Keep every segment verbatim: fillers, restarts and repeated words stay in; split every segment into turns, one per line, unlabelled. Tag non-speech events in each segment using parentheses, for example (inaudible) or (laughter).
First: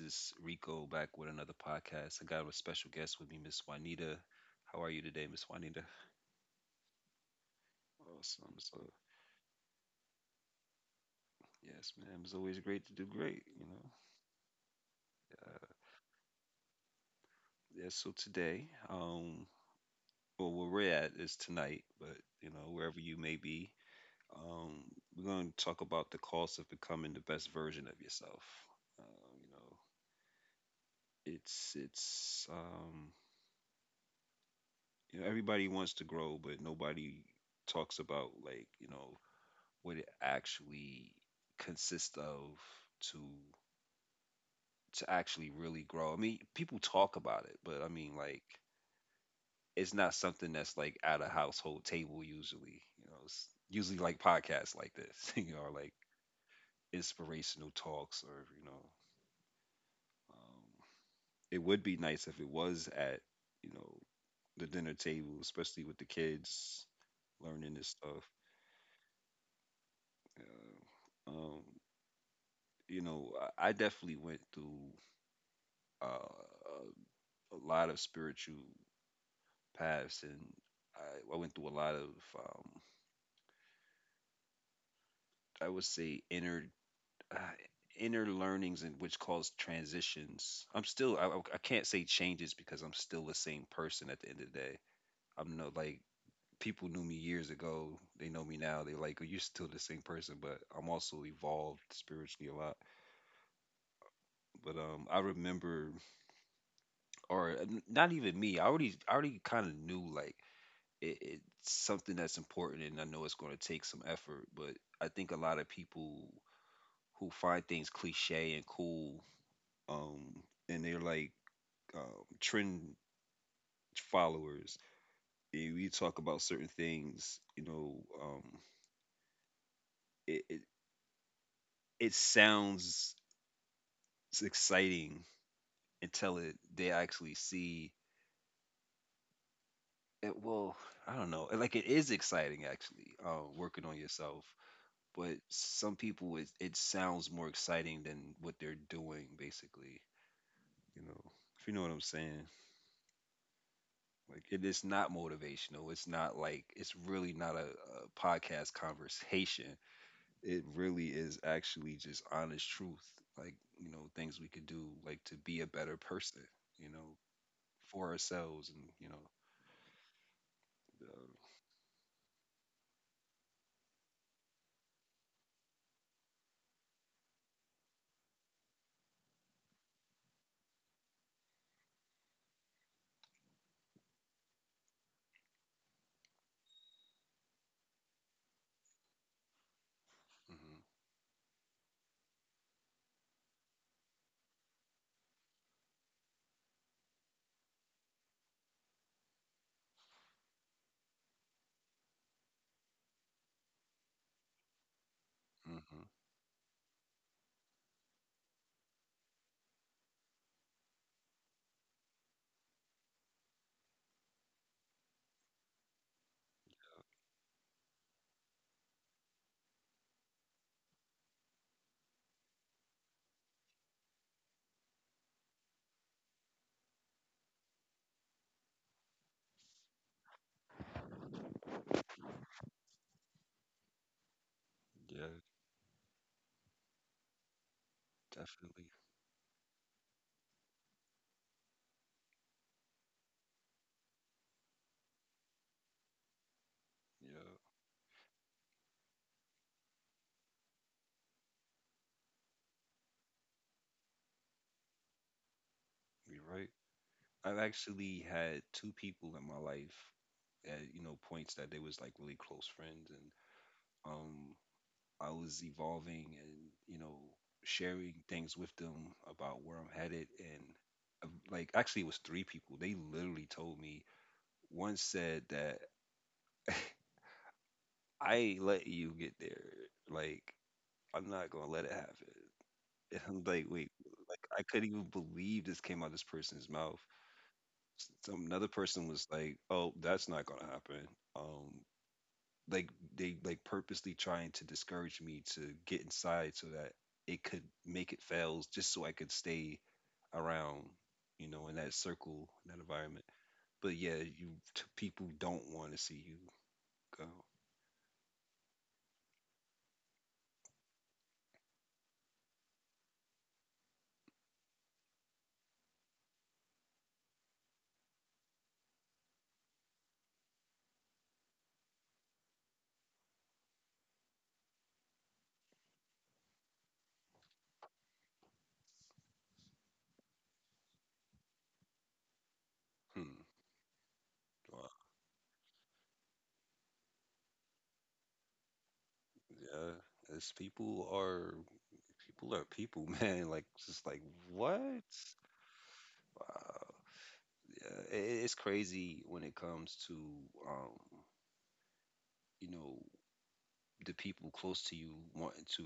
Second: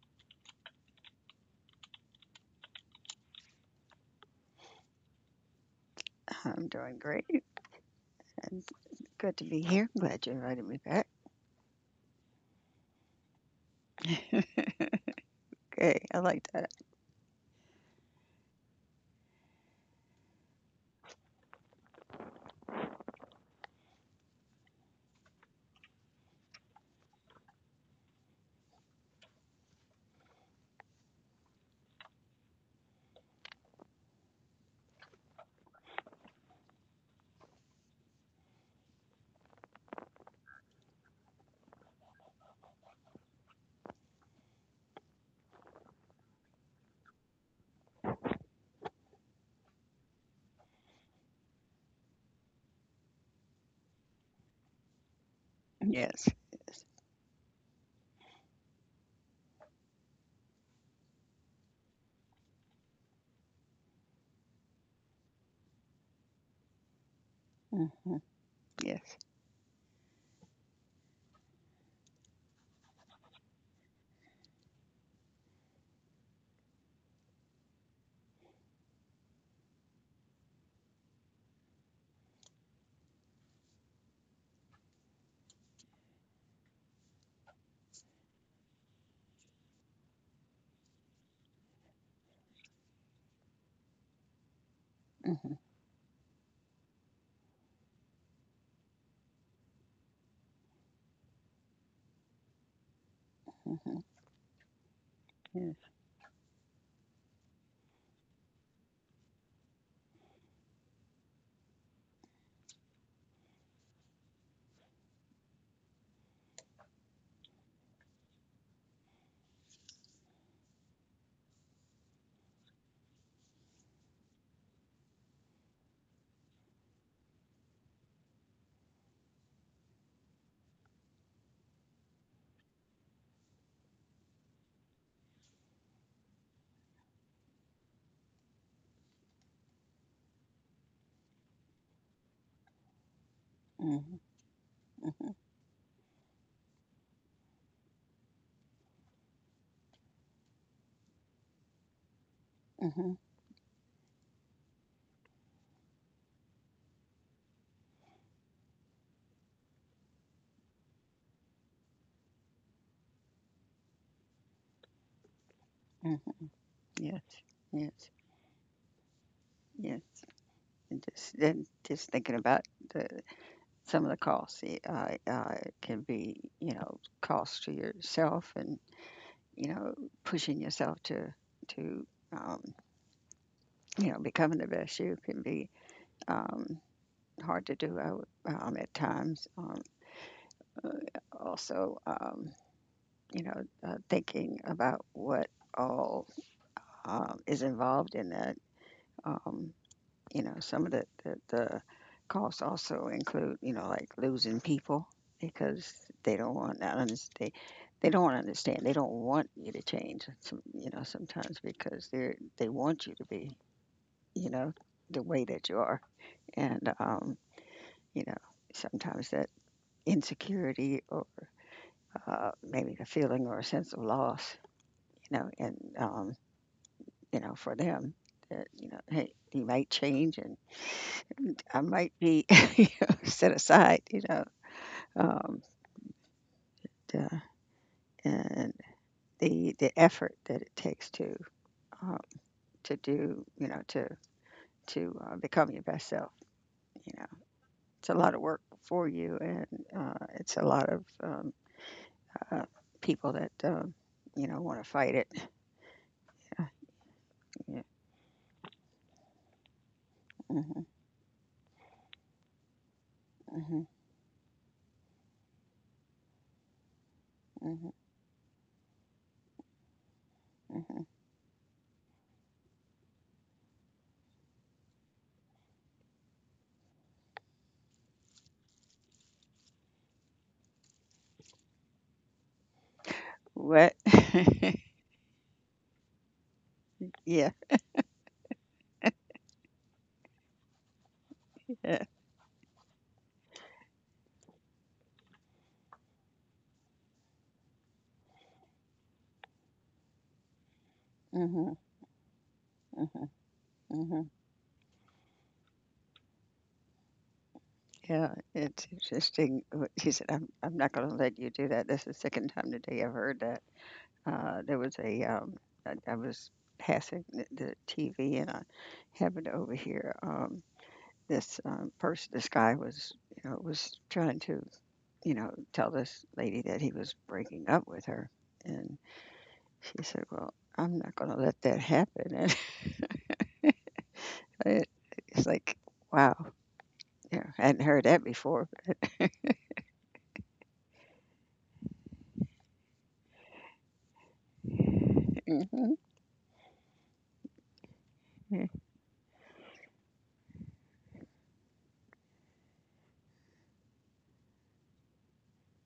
is Rico back with another podcast. I got a special guest with me, Miss Juanita. How are you today, Miss Juanita?
I'm doing great
Awesome.
and
So,
good to be here. Glad you invited me back.
yes, ma'am. It's always great to do great, you know?
(laughs)
Uh,
okay, I like that.
yeah, so today, um, well, where we're at is tonight, but, you know, wherever you may be, um, we're going to talk about the cost of becoming the best version of yourself. Um, you know, it's, it's, um, you know, everybody wants to grow, but nobody talks about like you know what it actually consists of to to actually really grow. I mean, people talk about it, but I mean, like, it's not something that's like at a household table usually. You know, it's usually like podcasts like this, (laughs) you know, like
Yes, yes,
inspirational talks, or you know, um, it would be nice if it was at you know the dinner table, especially with the kids learning this
hmm
stuff.
yes,
Yeah. Um, you know, I I definitely went through uh, a lot of spiritual paths, and I, I went through a lot of, um, I would say, inner uh, inner learnings, and which caused transitions. I'm still, I, I can't say changes because I'm still the same person at the end of the day.
hmm
I'm no, like people knew me years ago. They know me now. They like, oh, you're still the same person, but I'm also evolved spiritually a lot.
hmm
But um, I
yes,
remember, or uh, n- not even me. I already, I already kind of knew like it, it's something that's important, and I know it's going to take some effort. But I think a lot of people who find things cliche and cool, um, and they're like um, trend followers. And we talk about certain things, you know, um, it, it it sounds exciting until it they actually see it. Well, I don't know. Like, it is exciting, actually, uh, working on
hmm
yourself, but some people, it, it sounds more exciting than what they're doing, basically, you know if you know what I'm saying.
hmm
Like, it is not motivational. It's not like it's really not a, a podcast conversation. It really is actually just honest truth, like, you know things we could do, like, to be a better
hmm
person, you know
yes,
for
yes,
ourselves, and you know
yes. And
uh,
just then, just thinking about the some of the costs. It uh, uh, can be, you know, costs to yourself, and you know, pushing yourself to to um, you know becoming the best you can be. Um, hard to do uh, um, at times. Um,
hmm.
uh, also, um, you know, uh, thinking about what all um, is involved in that. Um, you know, some of the, the, the costs also include, you know, like losing people because
Hmm.
they don't want not understand. They don't want to understand. They don't want you to change. Some, you know, sometimes because they are they want you to be, you know, the way that you are, and um, you know, sometimes that insecurity or uh, maybe a feeling or a sense of loss, you know, and, um, you know, for them, that, you know, hey, you might change and I might be (laughs) you know, set aside, you know,
Yeah.
um, to- and
Definitely.
the, the effort that it takes to, uh, to do, you know, to, to uh, become your best self, you know,
Yeah,
it's a lot of work for you and uh, it's a lot of um, uh, people that, um, you know, want to fight it.
you're right.
(laughs)
I've
Yeah.
actually had two people in my life at
hmm
you know points that they was like really close friends, and um, I was evolving, and you know
Mhm,
sharing things with them about where I'm headed, and
mhm.
uh, like, actually it was three people. They literally told me. One said that (laughs) I ain't let you get there. Like, I'm not gonna let it happen. (laughs) And I'm like, wait,
What?
like, I
(laughs)
couldn't even believe this came out of this person's mouth.
Yeah,
Some another person was like, "Oh, that's not going to happen." Um,
yeah.
like, they like purposely trying to discourage me to get inside so that it could make it fails, just so I could stay around, you know, in
Mhm,
that circle, in that environment.
mhm,
But yeah,
mhm.
you t- people don't want to see you go.
Yeah, it's interesting. What He said, "I'm I'm not gonna let you do that." That's the second time today I've heard that. Uh, there was a um, I, I was passing the, the T V and I happened to overhear um this um, person. This guy was you know was trying to you know tell this lady that he was breaking up with her, and she said, "Well, I'm not gonna let that happen." (laughs)
Hmm.
It
Well,
it's like, wow, yeah, I hadn't heard that before.
yeah, it's people are people are people, (laughs) man. Like, just like, what?
Mhm,
Wow. Yeah, it, it's
yeah,
crazy when it comes to, um, you know, the people close to you wanting to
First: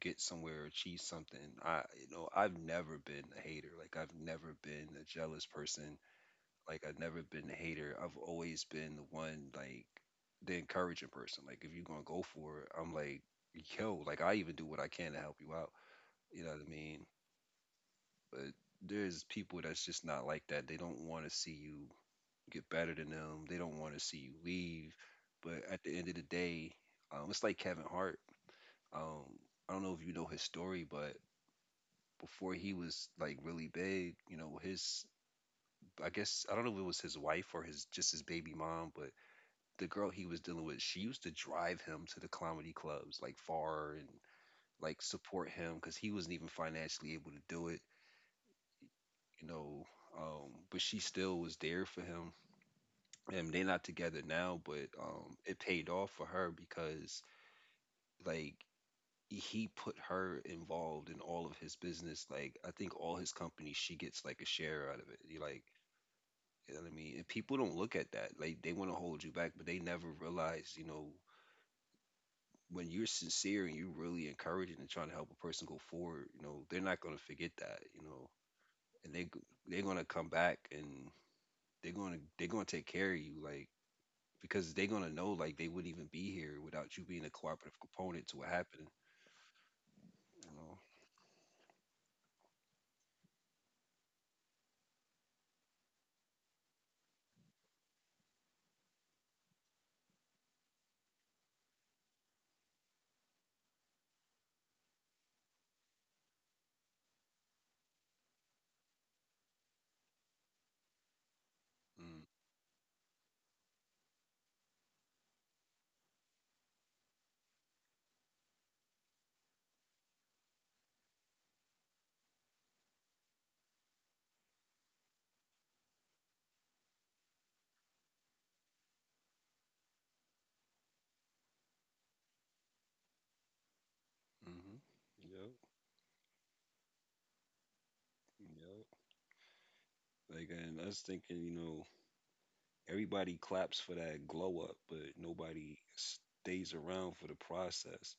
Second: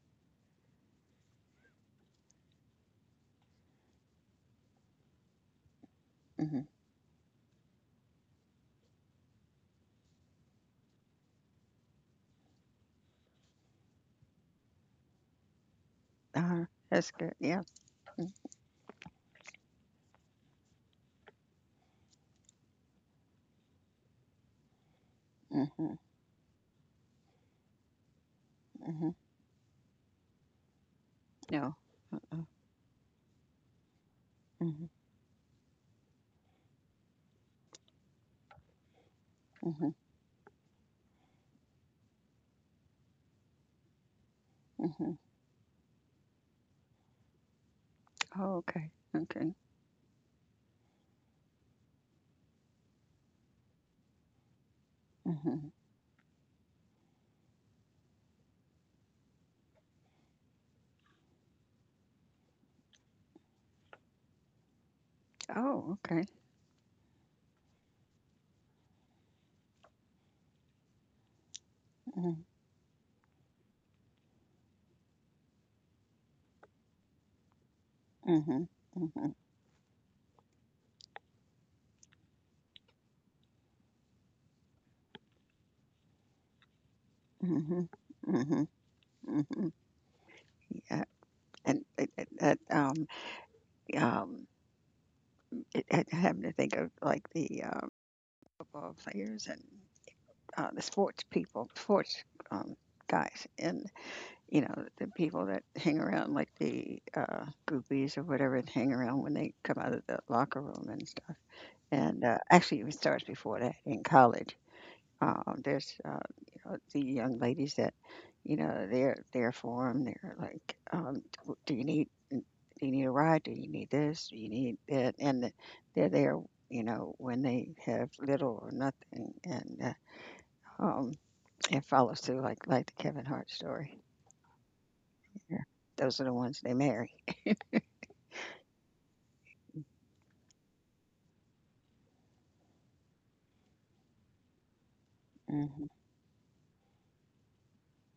get somewhere or achieve something. I you know i've never been a hater. Like, I've never been a jealous person.
mhm,
Like, I've never been a hater. I've always been the one, like, the encouraging person. Like, if you're gonna go for it, I'm like, yo, like, I even do what I can to help you out, you know what
uh-huh,
I mean?
that's good, yeah, mm,
But there's people that's just not like that. They don't want to see you get better than them. They don't want to see you leave. But at
mhm,
the end of the day, um, it's like Kevin Hart.
mhm,
Um, I don't know if you know his story, but
no, uh-uh,
before he was like really big, you know,
mhm,
his I guess I don't know if it was his wife or his just his baby mom, but the
mhm,
girl he was dealing with, she used to drive him to the comedy clubs, like far, and like
mhm,
support him because he wasn't even financially able to do it,
oh, okay, okay,
you know. Um, but she still was there for him, and they're not together now, but um, it
mhm,
paid off for her because, like, he put her involved in all of his business. Like, I think all his companies, she gets like a share out of it. You like,
oh, okay,
you know what I mean? And people don't look at that. Like, they want to hold you back, but they never realize, you know,
mhm,
when you're sincere and you're really encouraging and trying to help a person go forward, you know, they're not gonna forget that, you know,
mhm,
and they
mhm,
they're gonna come back, and they're gonna they're gonna take care of you, like, because they're gonna know, like, they wouldn't even be here without you being a cooperative
mhm,
component to what
mhm,
happened,
mhm,
you know.
yeah, and it, it, that, um, um, it, it happened to think of like the, um, football players and, uh, the sports people, sports, um, guys, and. You know, the people that hang around, like the uh, groupies or whatever, that hang around when they come out of the locker room and stuff.
Mm,
And uh, actually, it starts before that in college. Um, there's uh, you know, the young ladies that, you know, they're there for them. They're like, um, "W- Do you need do you need a ride? Do you need this? Do you need that?" And they're there, you know, when they have little or nothing, and uh, um, it follows through like like the Kevin Hart story.
hmm. Yep.
Yeah. Those are the ones they marry.
Yep. Like, and I was thinking, you know, everybody claps for that glow up, but nobody
Mhm.
stays around for the process.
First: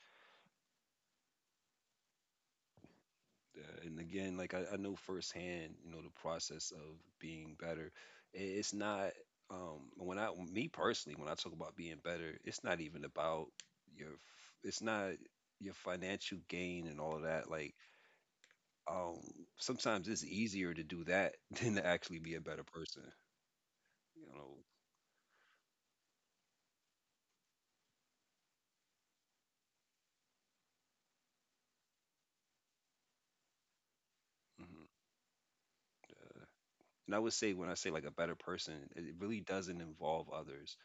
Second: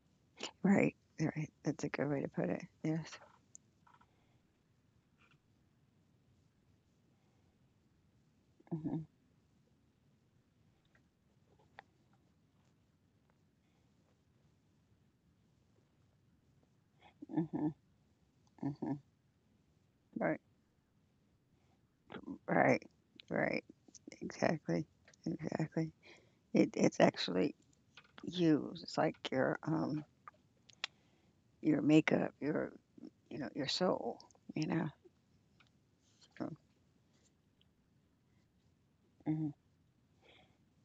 Right, right. That's a good way to put it. Yes.
Uh, and again, like, I, I know firsthand, you know, the process of being better. I- It's
Mhm,
not um when I Me personally, when I talk about being better, it's not even about your. f- It's not your financial gain and all of that.
mhm,
Like,
mhm.
um, sometimes it's
Right,
easier to do that (laughs) than to actually be a better
right,
person.
right.
You know.
Exactly, exactly. It it's actually you. It's like your um your makeup, your you know your soul. You
Hmm.
know. So,
And I would say when I say like a better person, it it really
mhm,
doesn't involve others.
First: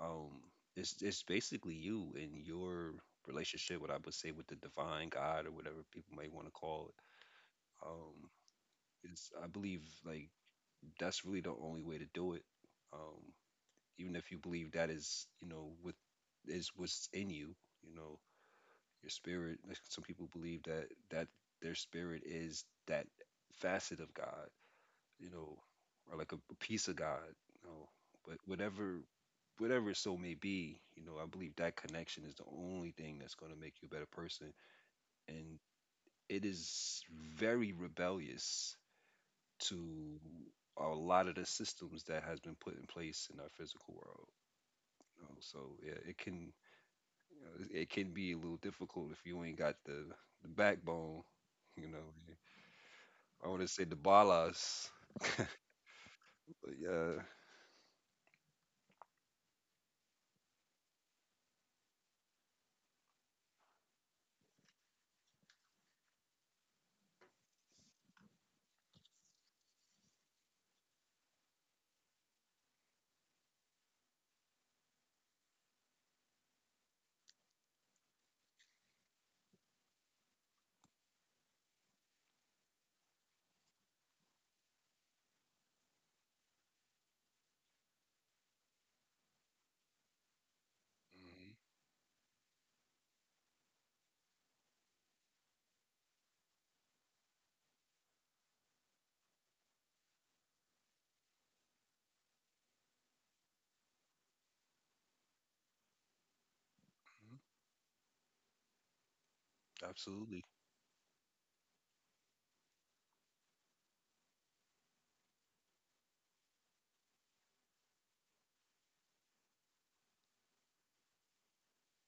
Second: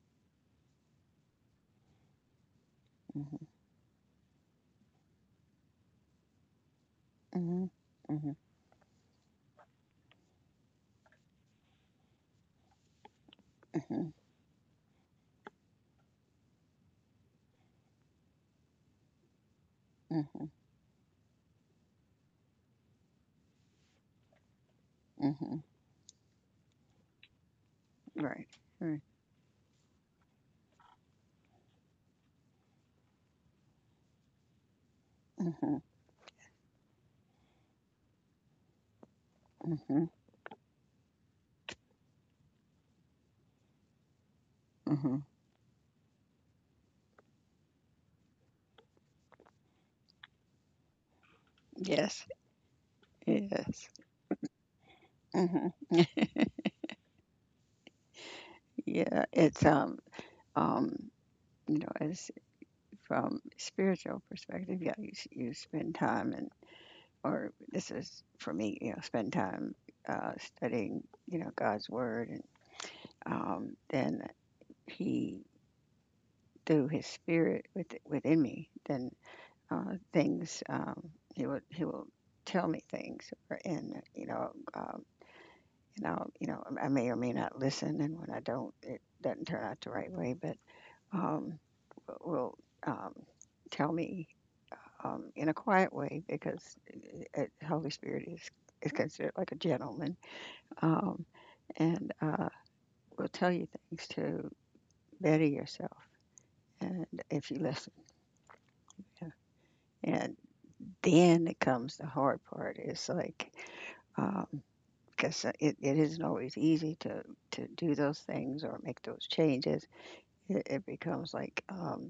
Um, it's it's basically you and your
mhm,
relationship, what I would say, with the divine God or whatever people may want to call it.
mhm,
Um,
mhm,
is I believe like that's really the only way to do it. Um,
mhm,
Even if you believe that is, you know, with is what's in you, you know your spirit. Like, some people
mhm,
believe that that their spirit is that facet of God, you
mhm.
know, or like a, a piece of God, you know.
Right,
But
right.
whatever whatever so may be, you know, I believe that connection is the only thing that's gonna make you a better person. And
Mhm,
it is very rebellious
mhm,
to a lot of the systems that has been put in place in our physical world.
mhm.
You know? So yeah, it can you know, it can be a little difficult if you ain't got the, the backbone. You
Yes,
know, I want to
yes.
say the balas,
Mhm.
but yeah.
Yeah. It's um um you know as from spiritual perspective, yeah, you, you spend time and or this is for me, you know, spend time uh, studying, you know, God's word, and um, then He through His Spirit with, within me, then uh, things um, He will He will tell me things, and you know, um, and I you know, I may or may not listen, and when I don't, it doesn't turn out the right way, but um,
Mhm.
will um, tell me um, in a quiet way because uh, uh, Holy Spirit is, is considered like a gentleman um, and uh, will tell you things to better yourself and
Mhm.
if you listen. Yeah. And
Absolutely.
then it comes the hard part. It's like um, because it, it isn't always easy to, to do those things or make those changes. It, it becomes like um,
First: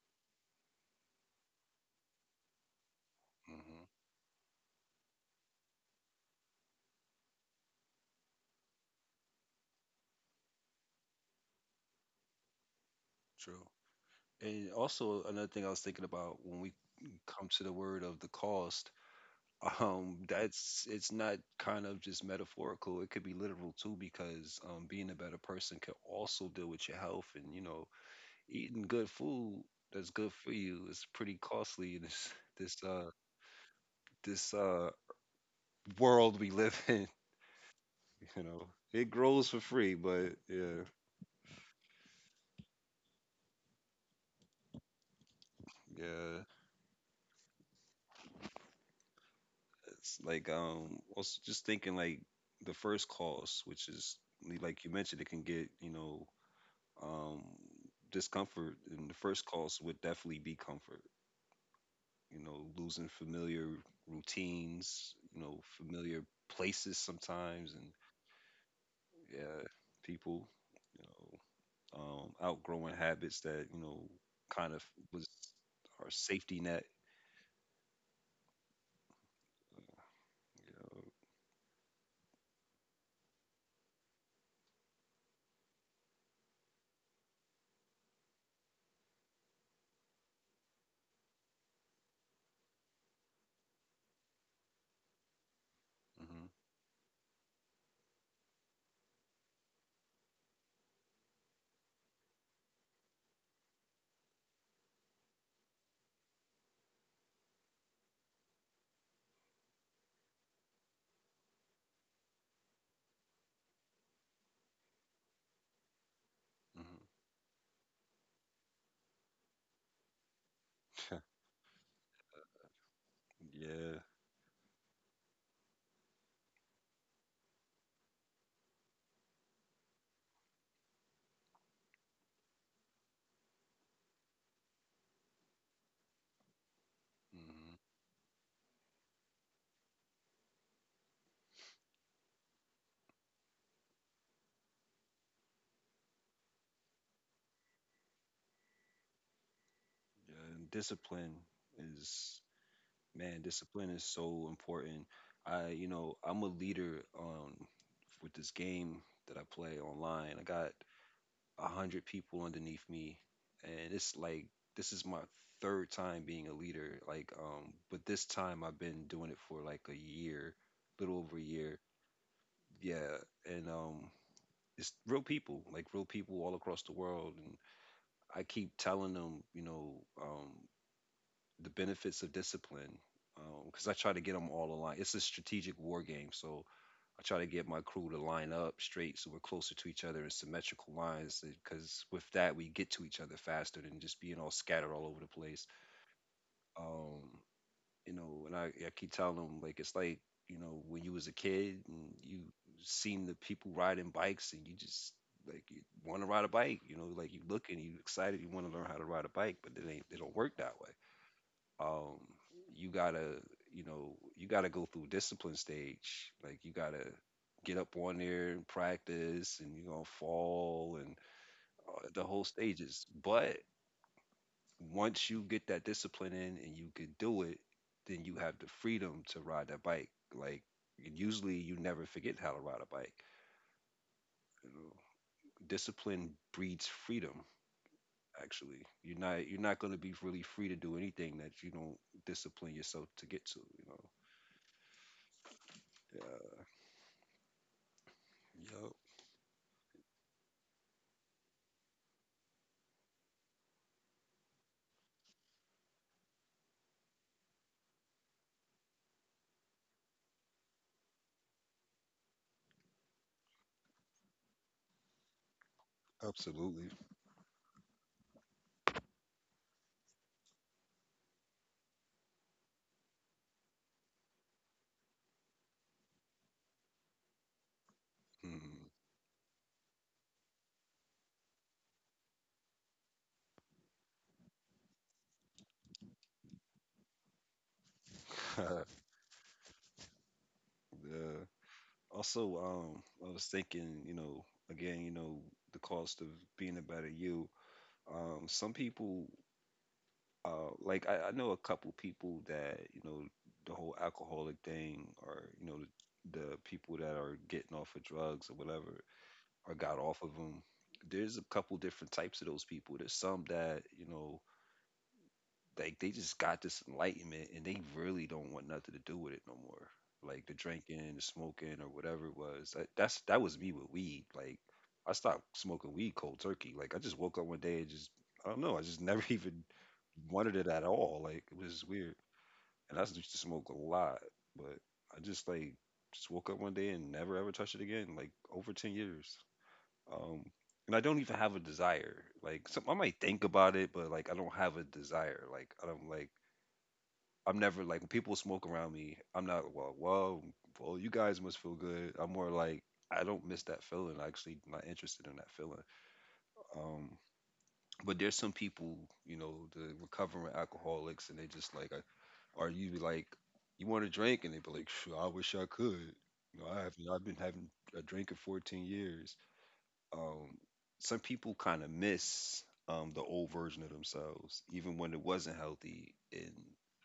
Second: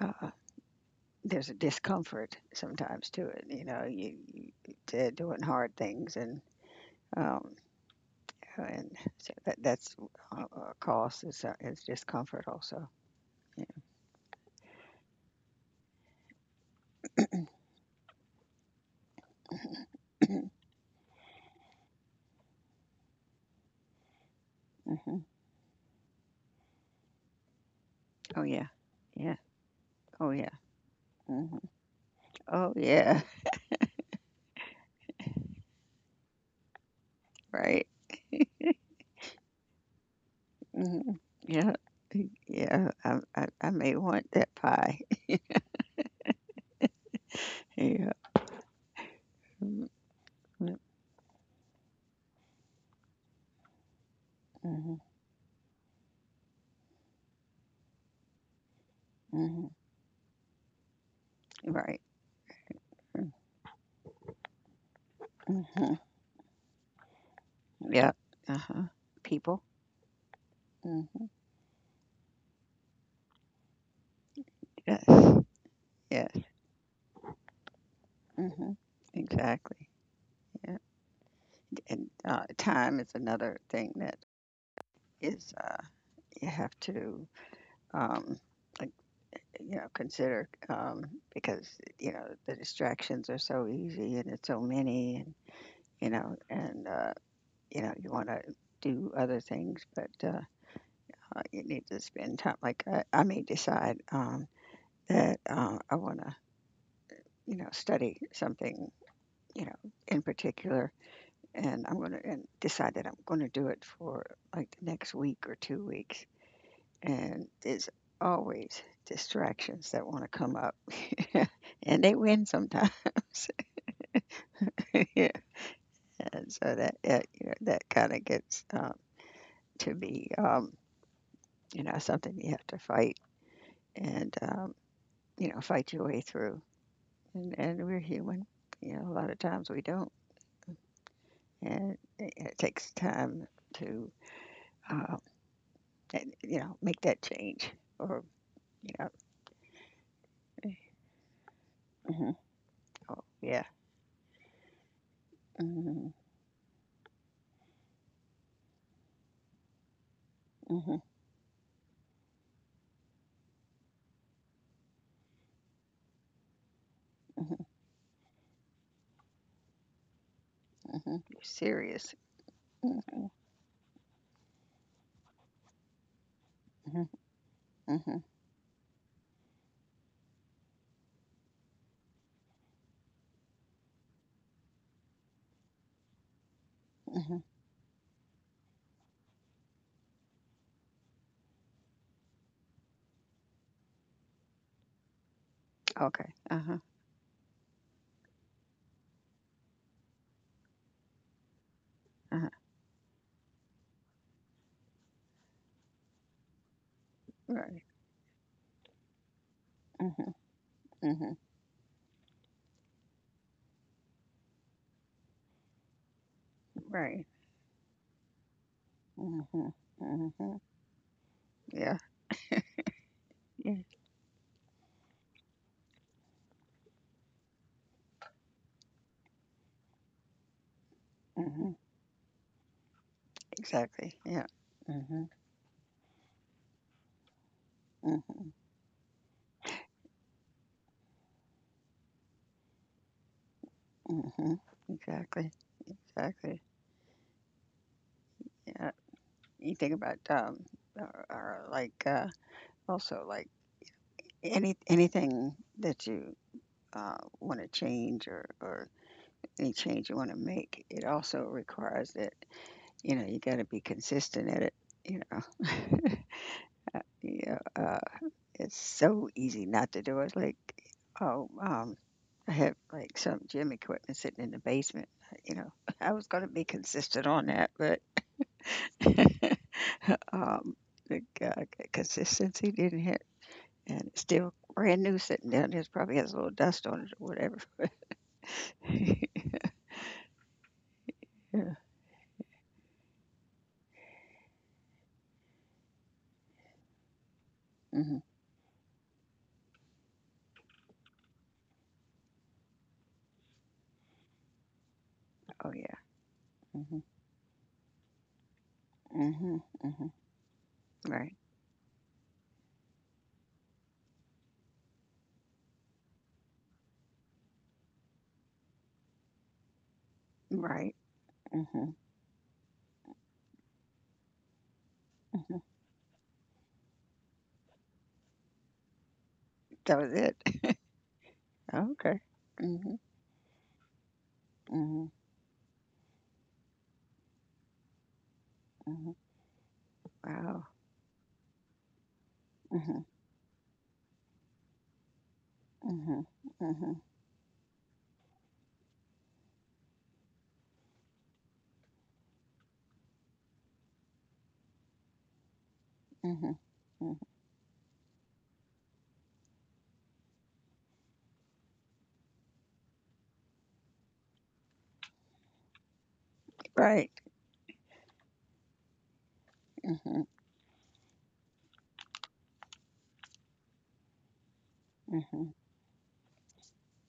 uh, there's a discomfort sometimes to it. You know,
Mm-hmm.
you, you to doing hard things and um, and so that, that's uh, a cost is, uh, is discomfort also.
True. And also another thing I was thinking about when we come to the word of the cost, um, that's it's not kind of just metaphorical. It could be literal too, because um,
Yeah.
being a
hmm
better person can also deal with your health and you know
Oh, yeah.
eating good
Yeah.
food that's
Oh,
good
yeah.
for you is pretty
hmm
costly in this
Oh,
this uh
yeah. (laughs)
this uh world we live in. (laughs)
Right.
You know, it grows for free, but yeah.
hmm Yeah. Yeah. I, I, I may want that pie.
Yeah.
(laughs) Yeah. Mm-hmm.
It's like, um also just thinking, like, the first cause, which is, like, you
hmm
mentioned, it can get, you know, um discomfort, and the first
hmm
cause would definitely be comfort.
Right.
You know, losing familiar routines, you know,
Mm-hmm.
familiar places sometimes, and
Yeah. Uh huh. People.
yeah, people, you
Mm-hmm.
know, um outgrowing habits that, you know, kind of was
Yes.
our
Yes.
safety net,
hmm Exactly.
you
Yeah.
know.
And uh, time is another thing that is uh, you have to um, like, you know, consider um, because you know the distractions are so easy and it's so many, and you know, and uh, you know, you want to do other things, but uh, uh, you need to spend time. Like I, I may decide um, that uh, I want to, you know, study something, you know, in particular, and I'm gonna and decide that I'm going to do it for like the next week or two weeks
Hmm.
and there's always distractions that want to come up,
Hmm.
(laughs) and they win sometimes.
(laughs) Yeah.
(laughs) Yeah, and so that, that you know that kind of gets um, to be um, you know something you have to fight and um, you know fight your way through. And
Mm-hmm.
and we're human. You know, a lot of times we don't, and it, it takes time to uh, and, you know make that change or you know.
And discipline
Mhm.
is,
Oh
man,
yeah.
discipline is so important. I, you
hmm
know, I'm a leader um with this game that I play online. I got
hmm
a hundred people underneath me, and it's like this is my third time being a leader. Like, um, but this time I've been doing it for like a year, little
Mhm.
over
You're
a year.
serious.
Yeah,
Mhm,
and um, it's real people, like real people all across the
mhm,
world, and
mhm,
I keep telling them, you know, um, the benefits of discipline because um, I try to get them all aligned. It's a strategic war game, so I try
mhm.
to get my crew to line up straight so we're closer to each other in symmetrical lines. Because with that, we get to each other faster than just being all scattered all over the place.
Okay. Uh-huh,
Um, you know, and I, I keep telling them, like, it's like, you know when you was a kid and you
uh-huh.
seen the people riding bikes and you just, like, you want to ride a bike. You know, like you look and
Right.
you excited, you want to learn how to ride a bike, but it ain't it
Mhm,
don't work that way.
mhm.
Um you gotta you know you gotta go through discipline stage, like you gotta
Right.
get up on there and
Mhm,
practice, and you're gonna
mhm.
fall and
Yeah.
uh, the whole stages. But
Yeah.
once you get that discipline in and you can do it, then you have the freedom to ride that bike, like, and usually
Mhm.
you never forget how to ride a bike.
Exactly. Yeah.
you know
Mhm,
Discipline breeds freedom.
mhm,
Actually, you're not you're not going to be really free to do anything that you don't discipline yourself to get to you
mhm. Exactly.
know
Exactly.
yeah
Yeah. You think about, um, or, or like, uh, also like any anything that you uh, want to change or or any change you want to make, it also requires that you know, you gotta be consistent at it, you know? (laughs)
Absolutely.
Yeah, uh, it's so easy not to do it, like, oh, um, I have, like, some gym equipment sitting in the basement, you know? (laughs) I was gonna be consistent on that, but,
Mhm.
(laughs) um, the, uh, consistency didn't hit, and it's still brand new sitting down there. It probably has a little dust on it or whatever.
(laughs)
(laughs)
Yeah.
Yeah.
Also, um, I was thinking, you know, again, you know, the cost of being a better you.
Mhm.
Um, some people, uh, like I, I know a couple people that, you know, the whole alcoholic thing, or you
Oh,
know,
yeah.
the, the people
Mhm.
that are getting off of drugs or whatever,
Mhm.
or got
Mhm.
off of them.
Right.
There's a couple different types of those people. There's some that, you know, like they just got this enlightenment and they really don't want nothing to do with it no more. Like the
Right.
drinking, the smoking, or
Mhm.
whatever it was. That, that's that was me with weed. Like I stopped
Mhm.
smoking weed cold turkey. Like I just woke up one day and just, I don't know. I just never (laughs) even
That was it.
wanted it
(laughs)
at all. Like it was weird.
Okay. Mhm.
And I used to smoke a lot, but
Mhm.
I just, like, just woke up one day and never ever touched it again. Like over ten
Mhm.
years. Um,
Wow.
and I don't even have a desire. Like some, I
Mhm.
might think about it, but like I don't have a desire. Like I don't,
Mhm.
like,
Mhm.
I'm never, like, when people smoke around me, I'm not, well. Well, well, you guys must feel good. I'm more like, I don't miss that feeling. I actually not interested in that feeling.
Mhm. Mhm.
Um, but there's some people, you know, the recovering alcoholics, and they just like, are you, like, you want a drink? And they be like, sure, I wish I could. You know, I have
Right.
I've been having a drink in fourteen years.
Mhm.
Um, some people kind of miss um, the old version of themselves, even when it
Mhm.
wasn't healthy, and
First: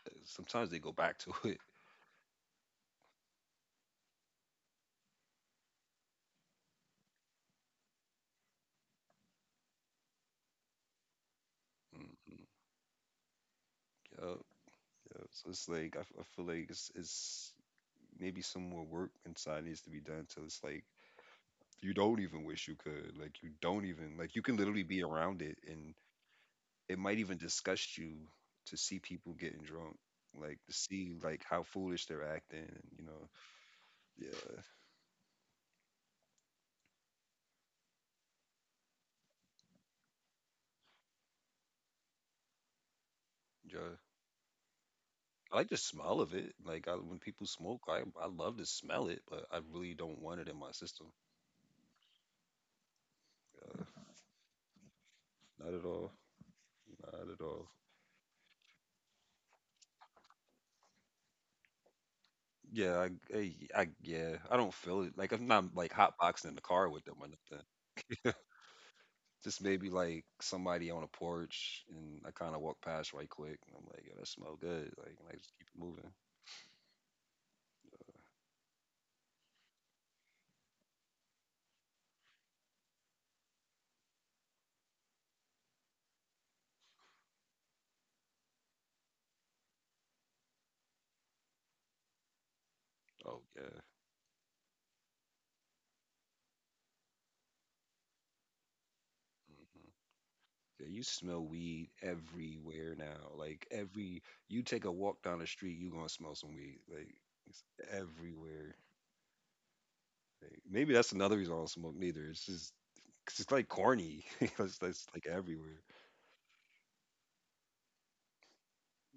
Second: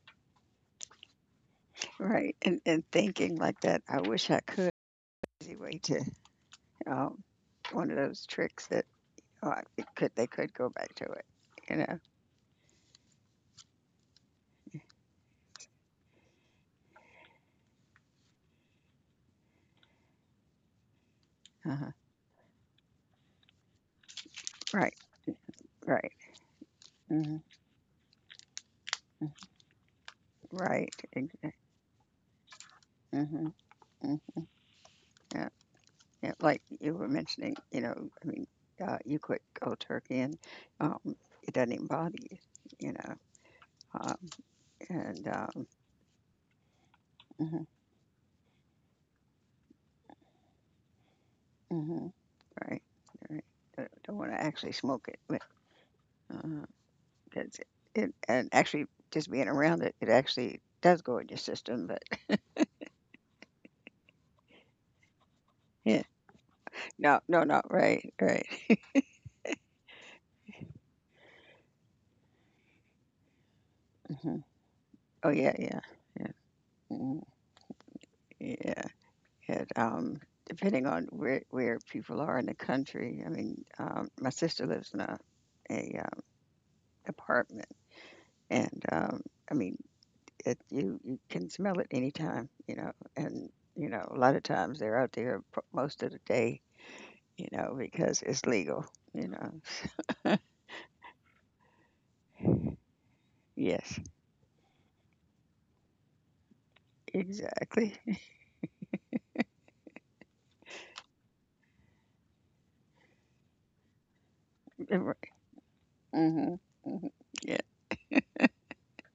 uh, sometimes they go back to (laughs) it.
Right. And and thinking like that, I wish I could. Easy way to um, one of those tricks that oh, I- it could they could go back to it. You know.
Mhm. Yup, yup. So it's like I, f- I feel like it's, it's maybe some more work inside needs to be done till it's like you
Uh-huh.
don't even wish you could. Like you don't even, like, you can literally
Right.
be around it and
Right.
it might even
Mhm.
disgust you to see people getting drunk. Like to
Right.
see, like,
Exactly.
how foolish they're acting, and you know,
Mhm. Mhm.
yeah.
Yeah, like you were mentioning, you know, I mean, uh, you quit cold turkey and um, it doesn't even bother you, you know.
Yeah.
Um, and
I like
um,
the smell of it. Like I, when people
hmm
smoke, I I love to smell it, but I really don't want it in my system.
hmm right, right.
Uh,
Don't, don't want to actually smoke it, but
not at all.
uh,
Not at
'cause it,
all.
it, and actually just being around it, it actually does go in your system. But
Yeah, I, I, I, yeah, I don't feel it. Like I'm not
(laughs)
like
yeah,
hot boxing in the car with them
no,
or
no, no,
nothing.
right, right. (laughs)
Just maybe like somebody on a porch, and I kind of walk past right quick, and I'm like, yo, that
hmm
smell good. Like, and
Oh
I
yeah,
just keep it
yeah,
moving.
yeah, mm, yeah. It um, depending on where where people are in the country. I mean, um, my sister lives in a a um, apartment, and um, I mean, it, you you can smell it anytime, you know,
Oh
and
yeah,
you know a lot of times they're out there p- most of the day, you know, because it's legal, you know.
hmm, yeah. You smell weed everywhere now. Like
Yes,
every, you take a walk down the street, you gonna smell some weed. Like, it's
exactly.
everywhere. Like, maybe that's another reason I don't smoke neither. It's just, 'cause it's like corny. (laughs) It's,
(laughs)
it's
Mm-hmm,
like everywhere.
hmm yeah,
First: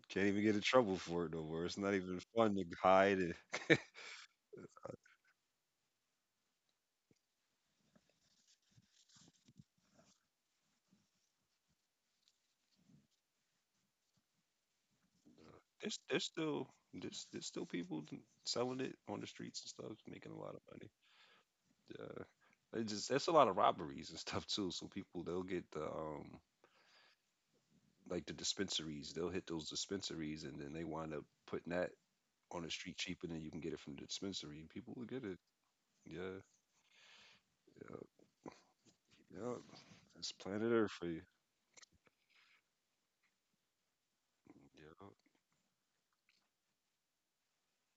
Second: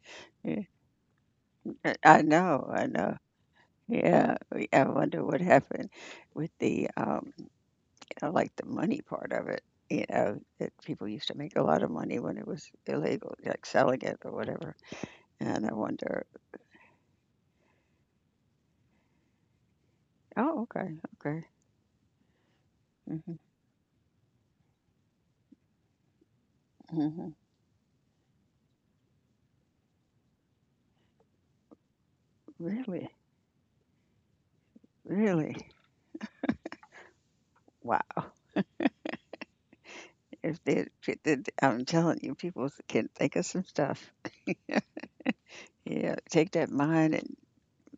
Can't even get in
yeah.
trouble for it no more. It's not
I
even
I
fun to
know, I know.
hide it.
Yeah, we- I wonder what happened with the um, I like the money part of it, you know, that people used to make a lot of money when it was illegal, like selling it or whatever, and I
There's there's
wonder
still there's there's still people selling it on the streets and stuff, making a lot of
oh,
money.
okay, okay.
Uh, it just that's a
Mhm,
lot of robberies and stuff too. So people, they'll get the um
mhm.
like the dispensaries, they'll hit those dispensaries and then they wind up putting that on the street
Really?
cheaper than you can get it from the dispensary. And people will get it.
Really?
Yeah,
Wow.
yeah. It's
If
planet
they
Earth for
if
you.
they I'm telling you, people can think of some stuff.
Yeah,
Yeah, take that mind and,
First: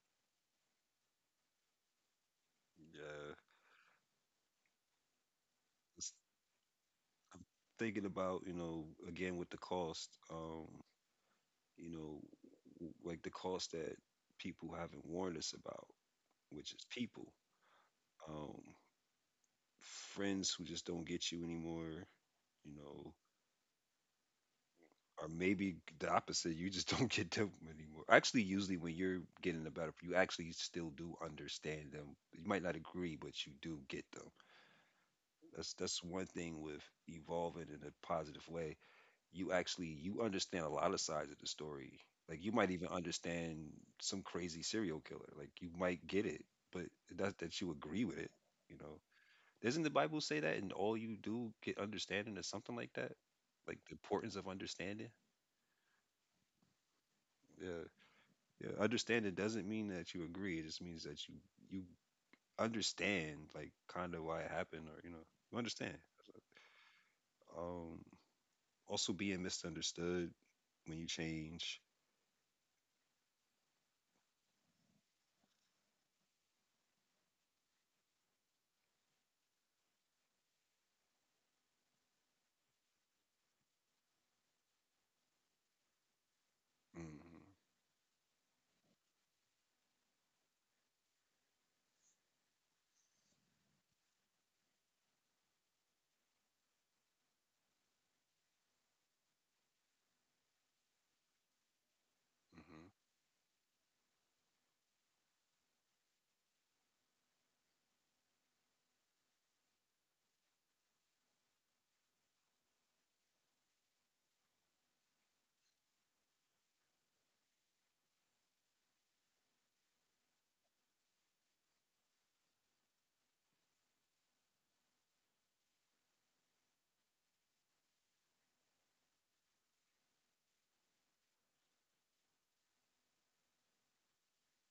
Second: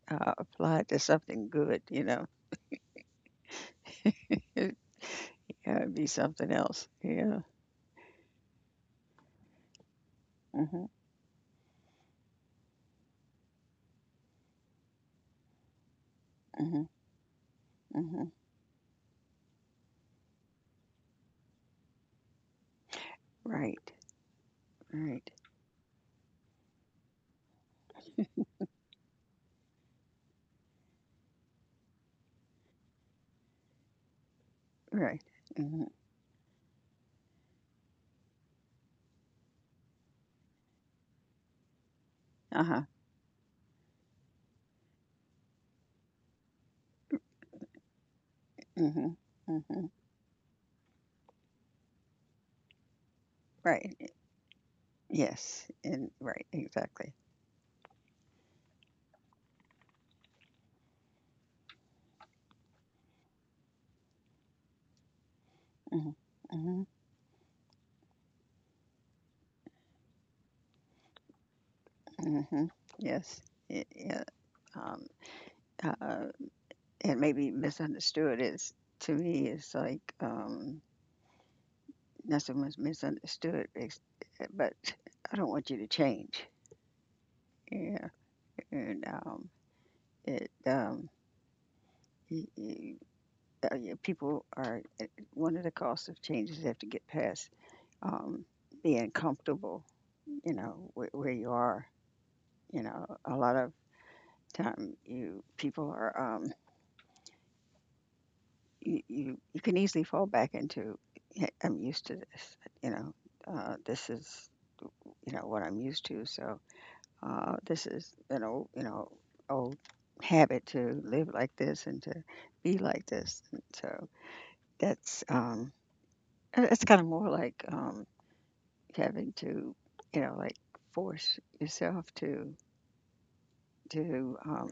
uh, apply it to something good, you know?
yeah.
It it'd be
Just
something else. Yeah.
thinking about, you know, again with the cost. Um,
Mhm,
you know, w- like the cost that people haven't warned us about, which
mhm,
is people,
mhm.
um, friends who just don't get you anymore, you know,
Right, right,
or maybe the opposite, you just (laughs) don't get them anymore. Actually, usually when you're getting the better, you actually still do understand them. You might not agree, but you do get them.
right.
That's
Mhm.
that's one thing with evolving in a positive way. You actually, you understand a lot of sides of the story. Like you might
Uh-huh.
even understand some crazy serial killer. Like you might get it, but not that you agree with it. You know,
Mhm,
doesn't
mhm.
the Bible say that? And all you do get understanding or something like that. Like
Right,
the
y
importance of understanding.
yes, and right, exactly.
Yeah, yeah. Understanding doesn't mean that you agree. It just means that you, you understand, like, kind of why it happened, or you know, you understand.
Mhm, mhm,
Um, also being misunderstood when you change.
mhm, yes, y yeah, um, uh, and maybe misunderstood is to me, is like, um, not so much misunderstood, it's but I don't want you to change,
Hmm.
yeah, and, um, it, um, y y uh, yeah, people are uh, one of the costs of changes. Have to get past, um, being comfortable, you know, where where you are. You
Hmm.
know, a lot of time, you people are um, you, you you can easily fall back into, "Hey, I'm used to this, you know uh, this is, you know what I'm used to, so uh, this is an old, you know old habit, to live like this and to be like this." And so that's um, uh, it's kind of more like, um, having to, you know like, force yourself to to um,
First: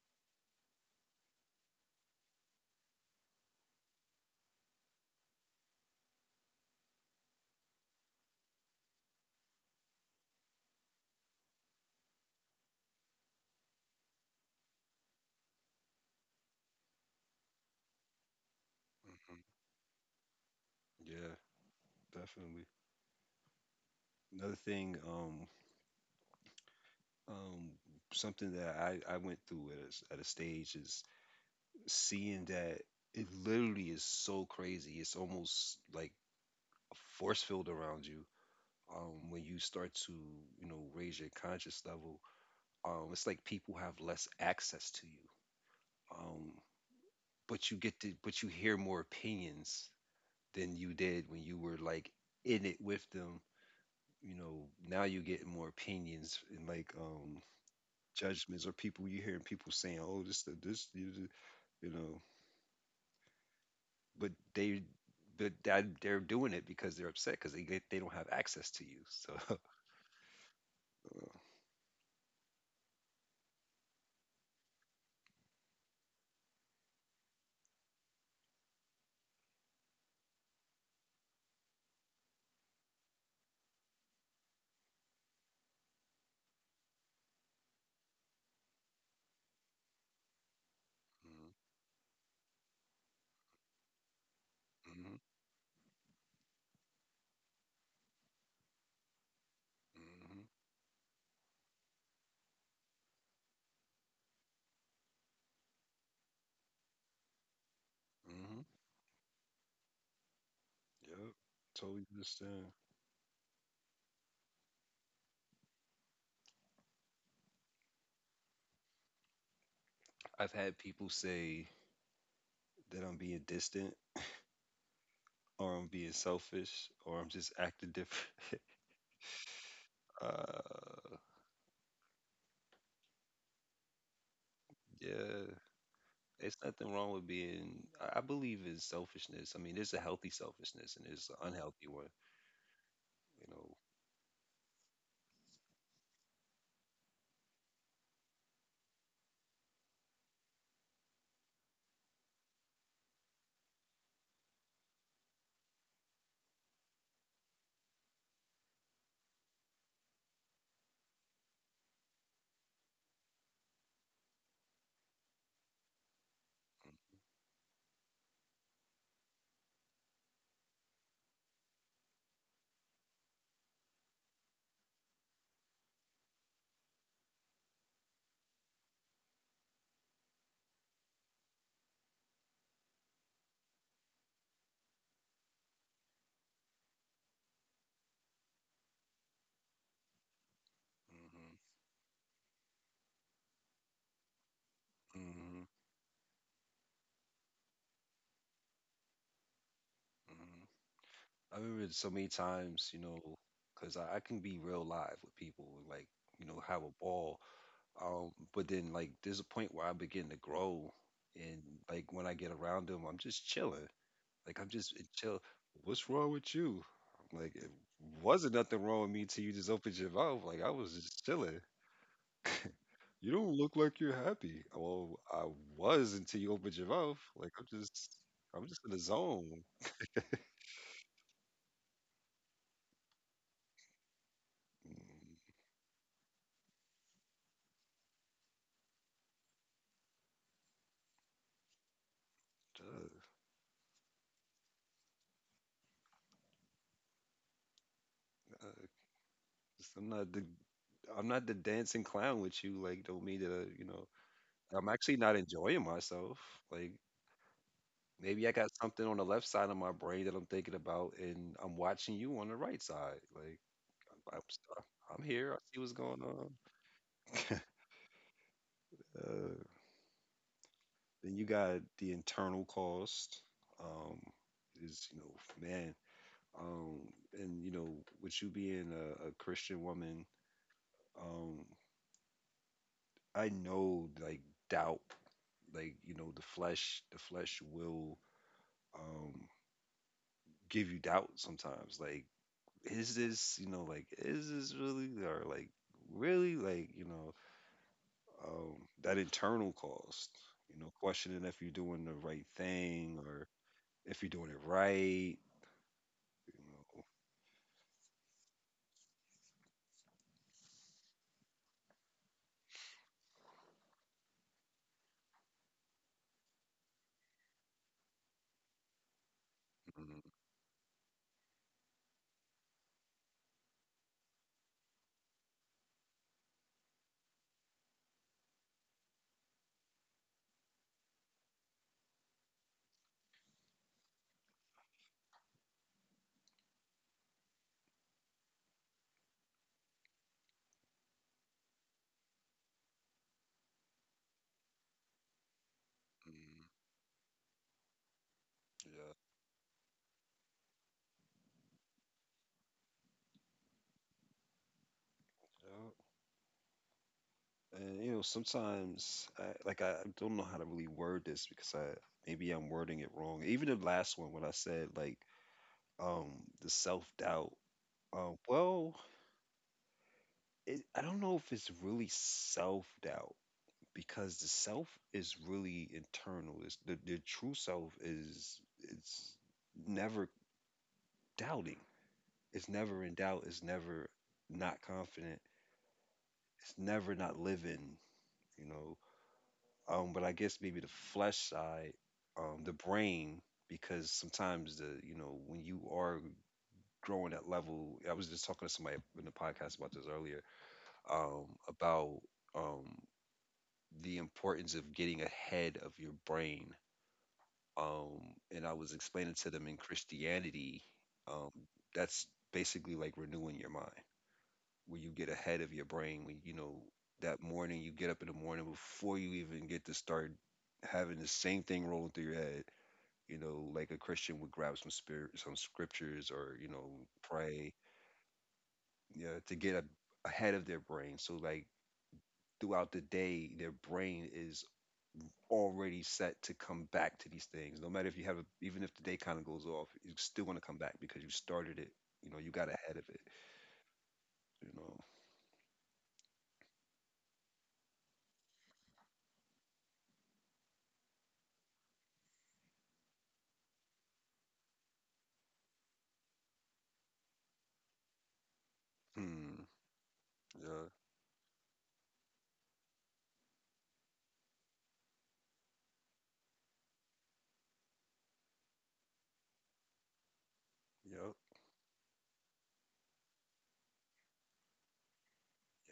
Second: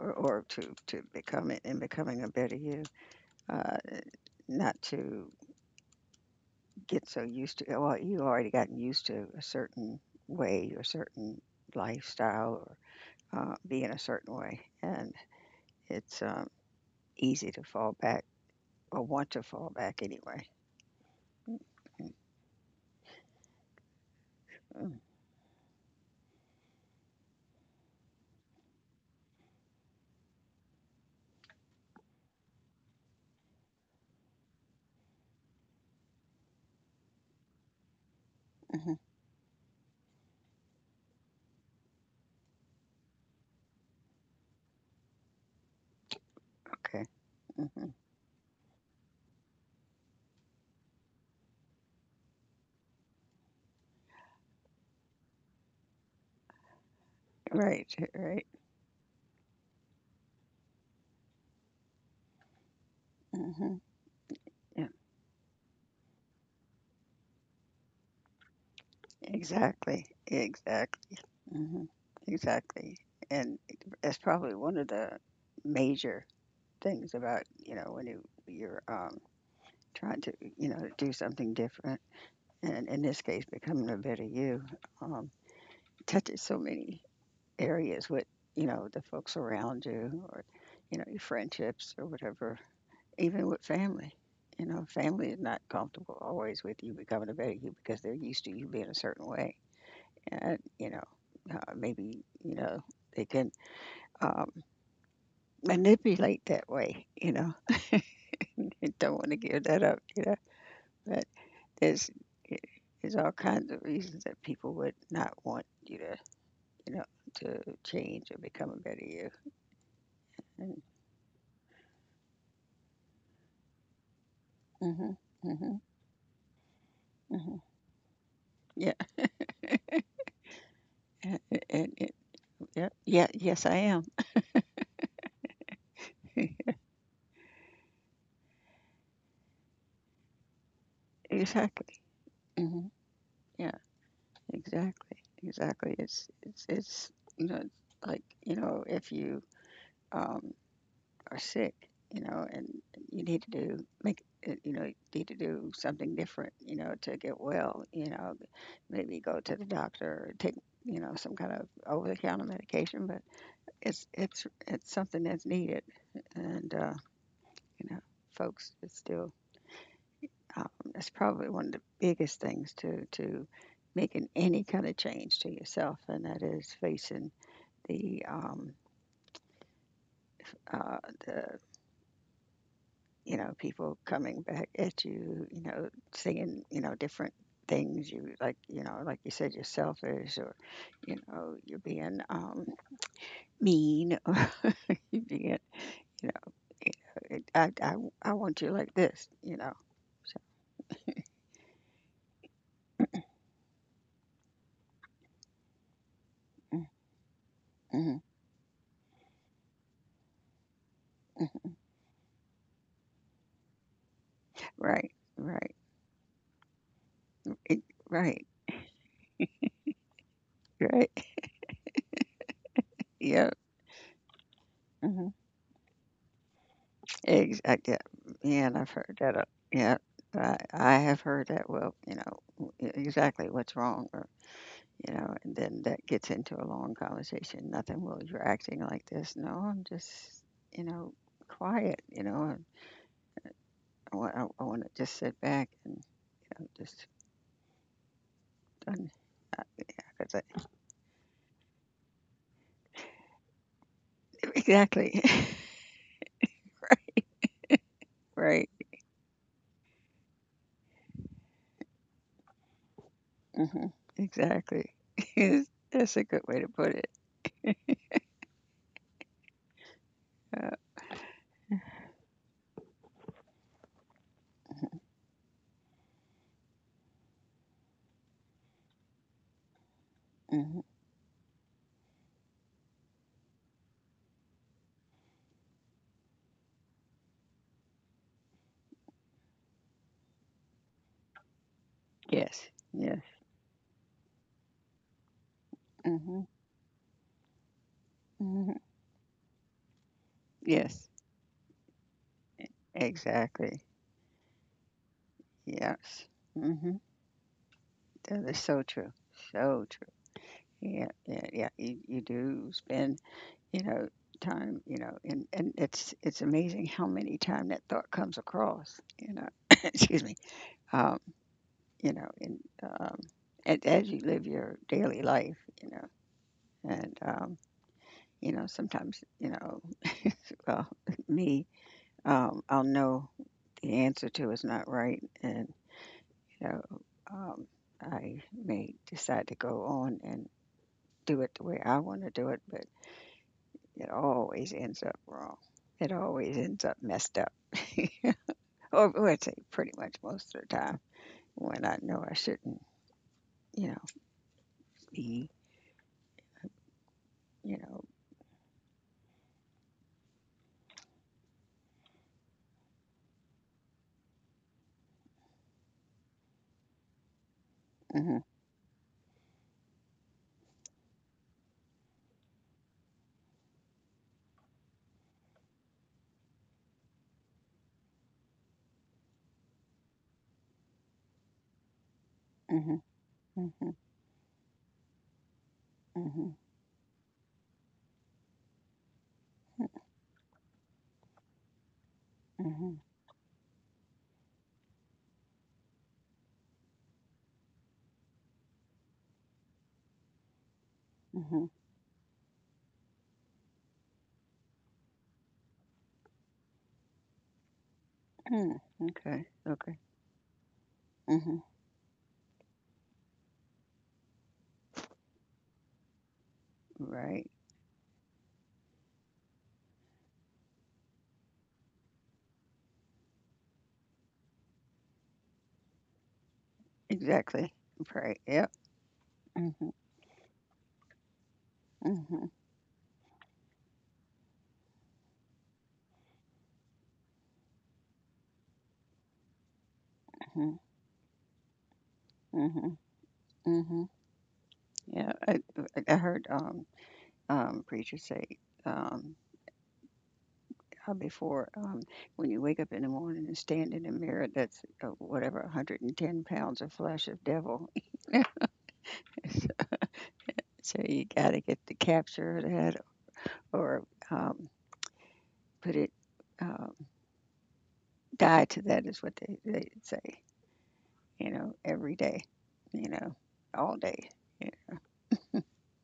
or, or to to become it, and becoming a better you. uh, Not to get so used to, well, you have already gotten used to a certain way or certain lifestyle, or uh, be in a certain way. And it's um, easy to fall back, or want to fall back anyway.
Yeah,
Mm-hmm.
definitely. Another thing, um, um, something that I, I went through at a, s- at a stage is seeing that it literally is so crazy. It's almost like a force field around you.
Mm-hmm.
Um, when you start to, you know, raise your conscious level, um, it's like people have less access to you. Um,
Okay.
but you
Hmm.
get to, but you hear more opinions than you did when you were, like, in it with them. You know, now you get more opinions and, like, um,
Right, right.
judgments, or people, you hearing people saying, "Oh, this, this, you know,"
Hmm.
but they,
Yeah,
but that they're doing it because they're upset because they they don't have access to you. So, (laughs)
exactly, exactly. Hmm. Exactly. And that's probably one of the major things about, you know when you, you're um, trying to, you know do something different, and in this case, becoming a better you. um, Touches so many areas with, you know, the folks around you, or, you know, your
mm-hmm,
friendships, or whatever, even with family. You know, family is not comfortable always with you becoming a better you, because they're used to you being a certain way.
mm-hmm,
And, you know, uh, maybe, you know, they can um, manipulate that way, you know. (laughs)
mm-hmm,
They don't want to give that up, you know.
yep,
But
totally
there's, eh,
understand.
there's all kinds of reasons that people would not want you to, you know, to change and become a better you.
I've
And.
had people say that I'm being distant
Hmm. Hmm.
or I'm being selfish or I'm just
Hmm.
acting different.
Yeah.
(laughs) Uh,
And, and, and yeah, yeah, yes, I am.
yeah, it's
(laughs)
nothing wrong with being. I I believe in selfishness. I mean, there's a healthy selfishness and there's an unhealthy
Exactly.
one.
Hmm.
You
Yeah,
know.
exactly, exactly. It's it's it's, you know, like, you know, if you um are sick, you know, and you need to do, make uh, you know need to do something different, you know, to get well. You know, maybe go to the doctor, or take, you know some kind of over the counter medication. But it's it's it's something that's needed. And uh, you know, folks, it's still um, that's probably one of the biggest things to to making any kind of change to yourself, and that is facing the um, uh, the, you know people coming back at you, you know, saying, you know different things, you like, you know like you said, you're selfish, or you know
hmm
you're being um, mean (laughs) or you're being,
hmm
you know, you know it, I, I, I want you like this, you know.
hmm I remember it so many times, you know, because I, I can be real live with people and, like, you know, have
Mm,
a ball.
mhm.
Um, but then, like, there's a point where I begin to grow, and like when I get around them, I'm just chilling. Like, I'm just
Right,
chill.
right.
What's wrong with you? I'm like, it
It right,
wasn't nothing wrong with me till you just opened your mouth. Like, I was just
right.
chilling. You
Yeah.
don't look like you're happy. Well,
Mhm.
I was until you opened your mouth. Like, I'm
Exact yeah.
just, I'm
Yeah, and
just in
I've
the
heard that, uh
zone.
yeah. I I have heard that, well, you know, w e exactly what's wrong, or, you know.
Mm,
And then that gets into a long conversation. Nothing. "Well, you're acting like this." "No, I'm just, you know, quiet, you know, and
duh.
I want, I I wanna just sit back, and, you know, just
uh,
un—" I I
Just- I'm not the I'm not the dancing clown with you. Like, don't mean to, you know,
(laughs)
I'm actually
exactly.
not enjoying myself. Like,
(laughs)
maybe I
Right.
got something on the left side of my brain that I'm thinking about, and I'm watching you on the right side. Like,
Mhm.
I'm st-
Exactly.
I'm
(laughs)
here. I
Yes.
see what's
That's
going
a good
on.
way to put it.
Uh,
Uh,
then you got the internal cost. Um, is, you know, man. Um, and you know, with you being a, a Christian woman,
mhm.
um, I know, like, doubt, like, you know the flesh, the flesh will um give you doubt sometimes. Like,
Yes.
is
Yes.
this, you know, like, is this really, or, like,
Mhm.
really, like, you know
Mhm.
um that internal cost, you know,
Yes.
questioning if you're doing the right thing or
Exactly.
if you're doing it right, you
Yes. Mhm.
know.
That is so true. So true. Yeah. Yeah. Yeah. You, you do spend, you know time, you know. And and it's it's amazing how many time that thought comes across, you know. (coughs)
Mhm,
Excuse me. um you know. And um and as you live your daily life, you know. And um you know, sometimes, you know, (laughs) well, me, um, I'll know the answer to is not right, and, you know, um, I may decide to go on and do it the way I want to do it, but it always ends up wrong. It always
mhm.
ends up messed up. (laughs) Or,
Yeah.
well, I'd say pretty much most of the time, when I know I shouldn't, you know, be,
Yeah.
you know.
And you know, sometimes I, like, I don't know how to really word this because I maybe I'm wording it wrong. Even the last one when I said, like, um the self doubt. Um,
Hmm.
well, it, I don't know if it's really self doubt because the self is really internal. It's, the the true self is, it's never doubting. It's
Hmm.
never in doubt. It's
Hmm.
never not confident.
Hmm.
It's never not living. You know. Um, but I guess maybe the flesh side, um, the
Hmm.
brain, because sometimes the you know when you are growing at level, I was just talking to somebody in the podcast about this earlier, um,
Hmm.
about um, the importance of getting ahead of your brain. Um, and I
Hmm.
was explaining
Okay.
to them in
Okay.
Christianity, um,
Hmm.
that's basically like renewing your mind, where you get ahead of your brain when, you know that
Right.
morning, you get up in the morning before you even get to start having the same thing rolling through your head. You know like a Christian would grab some spirit, some scriptures, or, you know pray,
Exactly. Right. Yep.
yeah, to get a,
Mhm.
ahead of their brain, so, like,
Mhm.
throughout the day their brain is already set to come back to these things, no matter if you have a, even if the day kind of goes off, it's still going to come
Mhm.
back because you started it you know You got ahead
Mhm.
of it
Mhm.
you know
Yeah. I I I heard um um preachers say um how, before, um when you wake up in the morning and stand in the mirror, that's uh, whatever, a hundred and ten pounds of flesh of devil. (laughs)
hmm. Yeah.
So you got to get to capture that, or um put it, um die to that, is what they they say. You
Yeah.
know, every day. You know, all day. Yeah.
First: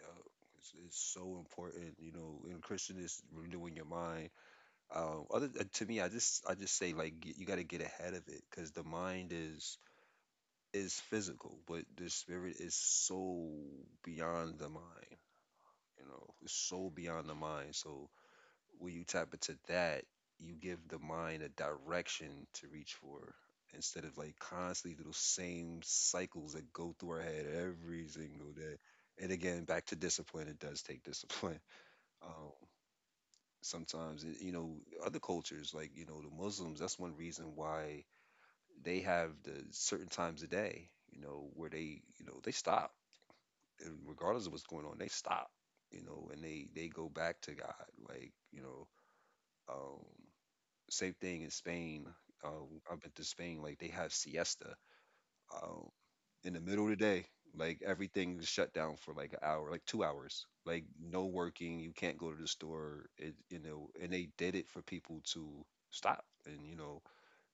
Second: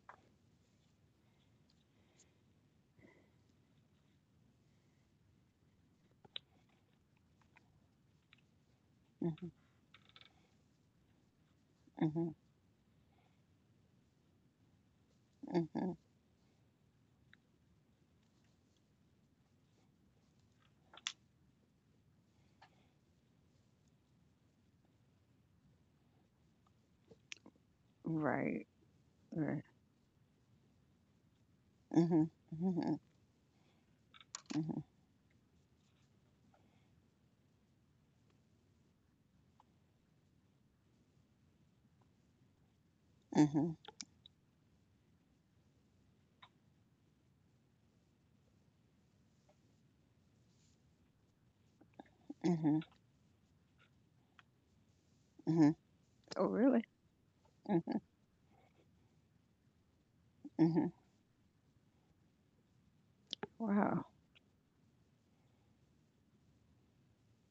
Yup. It's, it's so important, you know. In Christian is renewing your mind. Um, other, uh, to me, I just I just say, like, get, you got to get ahead of it because the mind
Mhm.
is is physical, but the
Mhm.
spirit is so beyond the mind.
Mhm.
You know, it's so beyond the mind. So when you tap into that, you give the mind a direction to reach for instead of like constantly those same cycles that go through our head every single
Right.
day. And again,
Right.
back to discipline, it does take discipline
Mhm.
um,
Mhm.
sometimes. And, you know,
Mhm.
other cultures like you know the Muslims, that's one reason why they have the certain times of day, you know, where they, you know, they stop,
Mhm.
and regardless of what's going on they stop, you know, and they they go back to God, like, you know. um, Same thing in Spain. um,
Mhm.
I've been to Spain, like they have siesta.
Mhm.
Um, in
Oh,
the middle of
really?
the day, like
Mhm.
everything's shut down for like an hour, like two hours. Like
Mhm.
no working, you can't go to the store. It, you know,
Wow.
and they did it for people to stop. And you know,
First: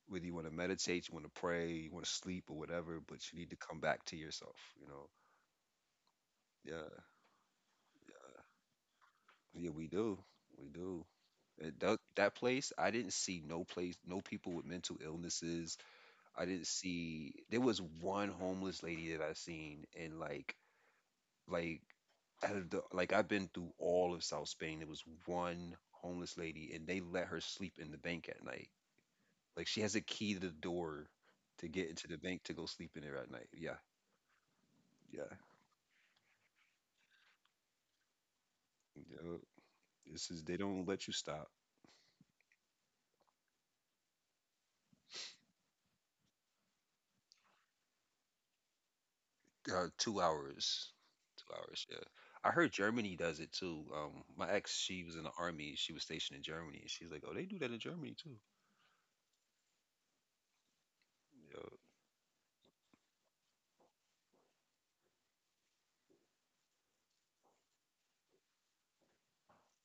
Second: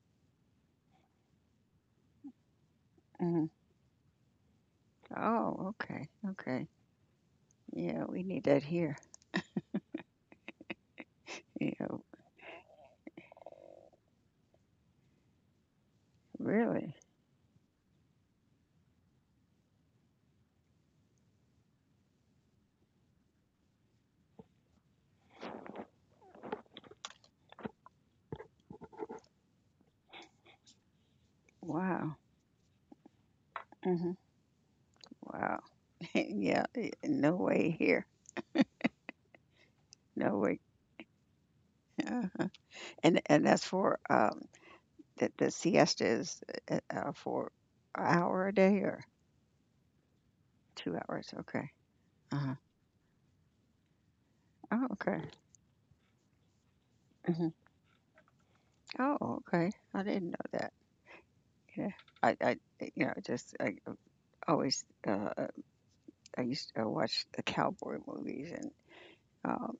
whether you want to meditate, you want to pray, you want to sleep or whatever, but you
Mhm.
need to come back to yourself. You know,
Oh, okay. Okay.
yeah,
Yeah, we need that here.
yeah, we do, we do. It,
Yeah.
that that place, I didn't see no place, no people with mental illnesses. I didn't
Really?
see. There was one homeless lady that I seen, and like like out of the like I've been through all of South Spain. There was one homeless lady, and they let her sleep in the bank at night. Like she has a key to the door to get into the
Wow.
bank to go sleep in there at night. Yeah,
Mhm.
yeah.
Wow. (laughs) Yeah. eh, No way here.
Yeah. This
No
is they
way.
don't let you stop.
(laughs) Uh-huh. And and that's for um the the siesta is uh, uh, for an hour a day, or
Uh, two hours,
two hours.
two
Okay.
hours. Yeah,
Uh
I
huh.
heard Germany does it too. Um, my ex,
Oh,
she was in
okay.
the army. She was stationed in Germany, and she's like, "Oh, they
Hmm.
do that in Germany too."
Oh, okay, I didn't know that. Yeah, I, I, eh, you know, just I uh, always uh, I used to watch the cowboy movies and, um,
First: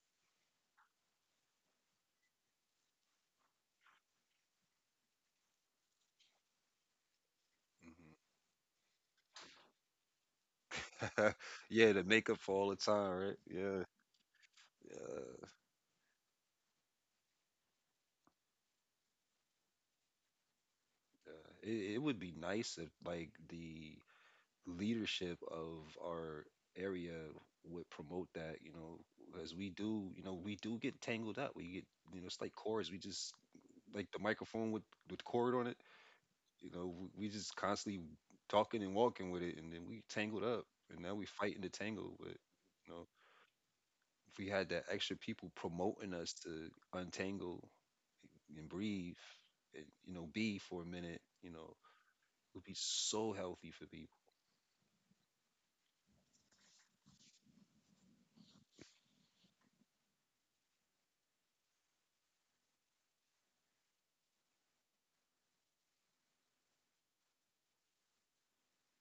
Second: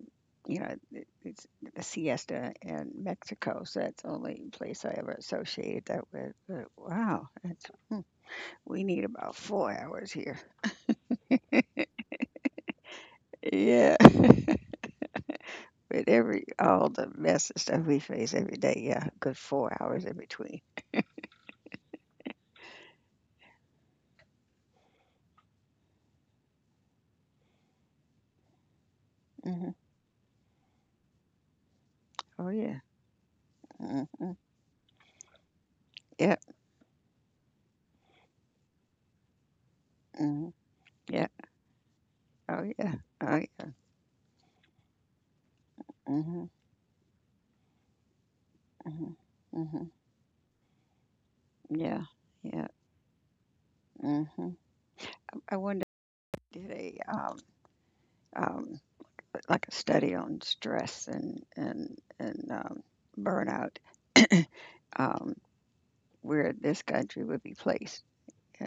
you know, it, it's the siesta in Mexico, so that's the only place I ever associated that with. But wow, that's—
Yeah,
Hmm, we need about four hours here.
mhm. (laughs) Yeah, the makeup for all the time, right? Yeah,
Yeah,
yeah.
(laughs) with every, all the mess and stuff we face every day, yeah, a good four hours in between.
Uh, it, it would be nice if like the leadership of our area would promote that, you know, as we
Hmm.
do, you know, we do get tangled up. We get, you know, it's
Oh
like
yeah.
cords. We just like the
Hmm,
microphone with with cord on it.
yeah.
You know, we, we just constantly talking and walking with it, and then we tangled
Hmm,
up, and now we
yeah.
fighting the tangle. But
Oh
you
yeah.
know,
Oh yeah.
if we had that extra people promoting us
Hmm.
to untangle and breathe,
Hmm.
and
Hmm.
you know, be for a minute, you know,
Yeah,
would
yeah.
be so healthy for people.
Hmm. I wonder, did a um, um, like a study on stress and and and um, burnout, um, where this country would be placed.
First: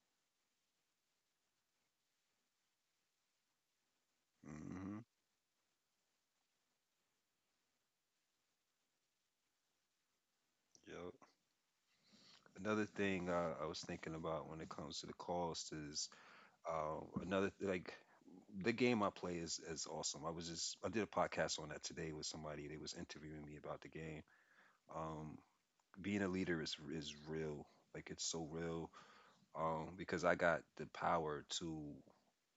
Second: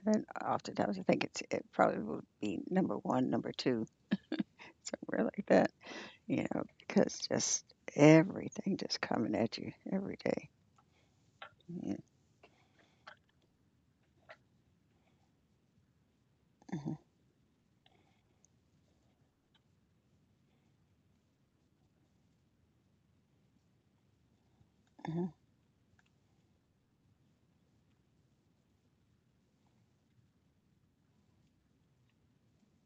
And oftentimes, I think it's, it probably would be number one, number two, somewhere
Mm-hmm.
like that. You know, because just everything just coming at you every day.
Yep.
Yeah.
Another thing uh, I was thinking about when it comes to the cost is
Hmm.
uh, another like the game I play is is awesome. I was just I did a podcast on that today with somebody. They was interviewing me about the game.
Hmm.
Um, Being a leader is is real. Like it's so real. Um, because I got the power to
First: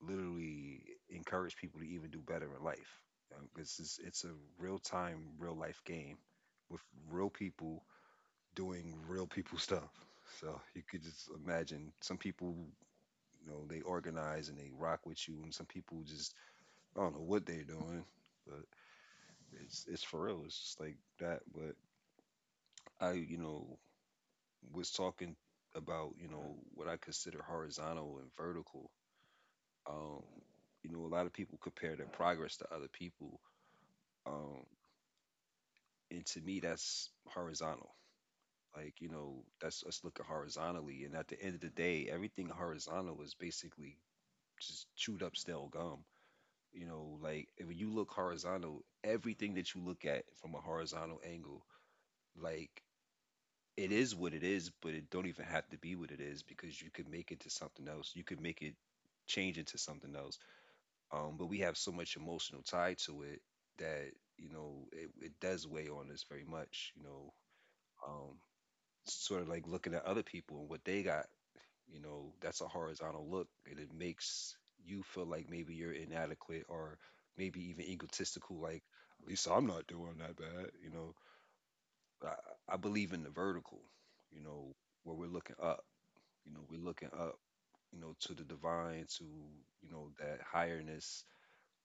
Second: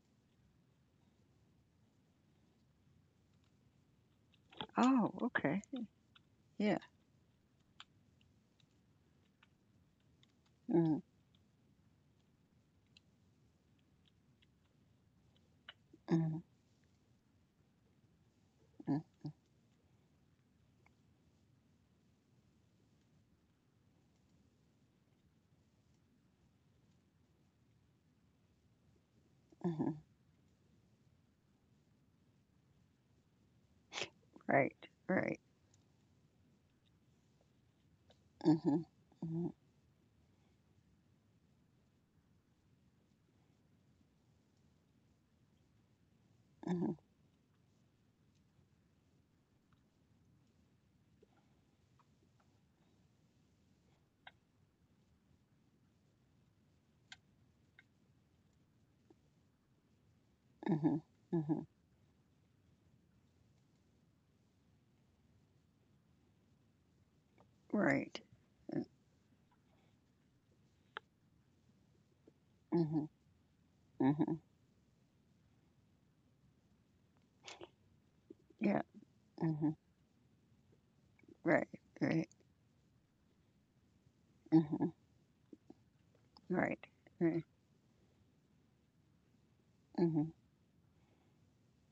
literally encourage people to even do better in life. Um, 'cause it's it's a real
Oh,
time, real
okay.
life game
Yeah.
with real people doing real people stuff. So you
Mm-hmm.
could just imagine some people, you know, they organize and they rock with you, and some people just
Mm-hmm.
I don't know what they're doing, but
Mm-hmm.
it's it's for real. It's just like that. But I, you know, was talking about you know what I consider horizontal and vertical.
Mm-hmm.
Um, you know, a lot of people compare their progress to other people, um,
Right. Right.
and to me, that's horizontal,
Hmm.
like you know
Hmm.
that's us looking horizontally, and at the end of the day everything horizontal is basically just chewed up stale gum. You
Hmm.
know, like when you look horizontal, everything that you look at from a horizontal angle, like it is what it is, but it don't even have to be what it is because you could make it to something else. You could make it change into something else.
Mhm.
Um, but we
Mhm.
have so much emotional tie to it that you know it, it does weigh on us very much. You know,
Right.
um,
Uh.
sort of like looking at other people and what they got. You know, that's a
Mhm.
horizontal look, and it
Mhm.
makes you feel like maybe you're inadequate or maybe even egotistical.
Yeah.
Like, at least I'm
Mhm.
not doing that bad. You know,
Right. Right.
I, I believe in the vertical. You know,
Mhm.
where we're looking up. You know,
Right.
we're looking up.
Right.
You know, to the divine, to you know
Mhm.
that higherness.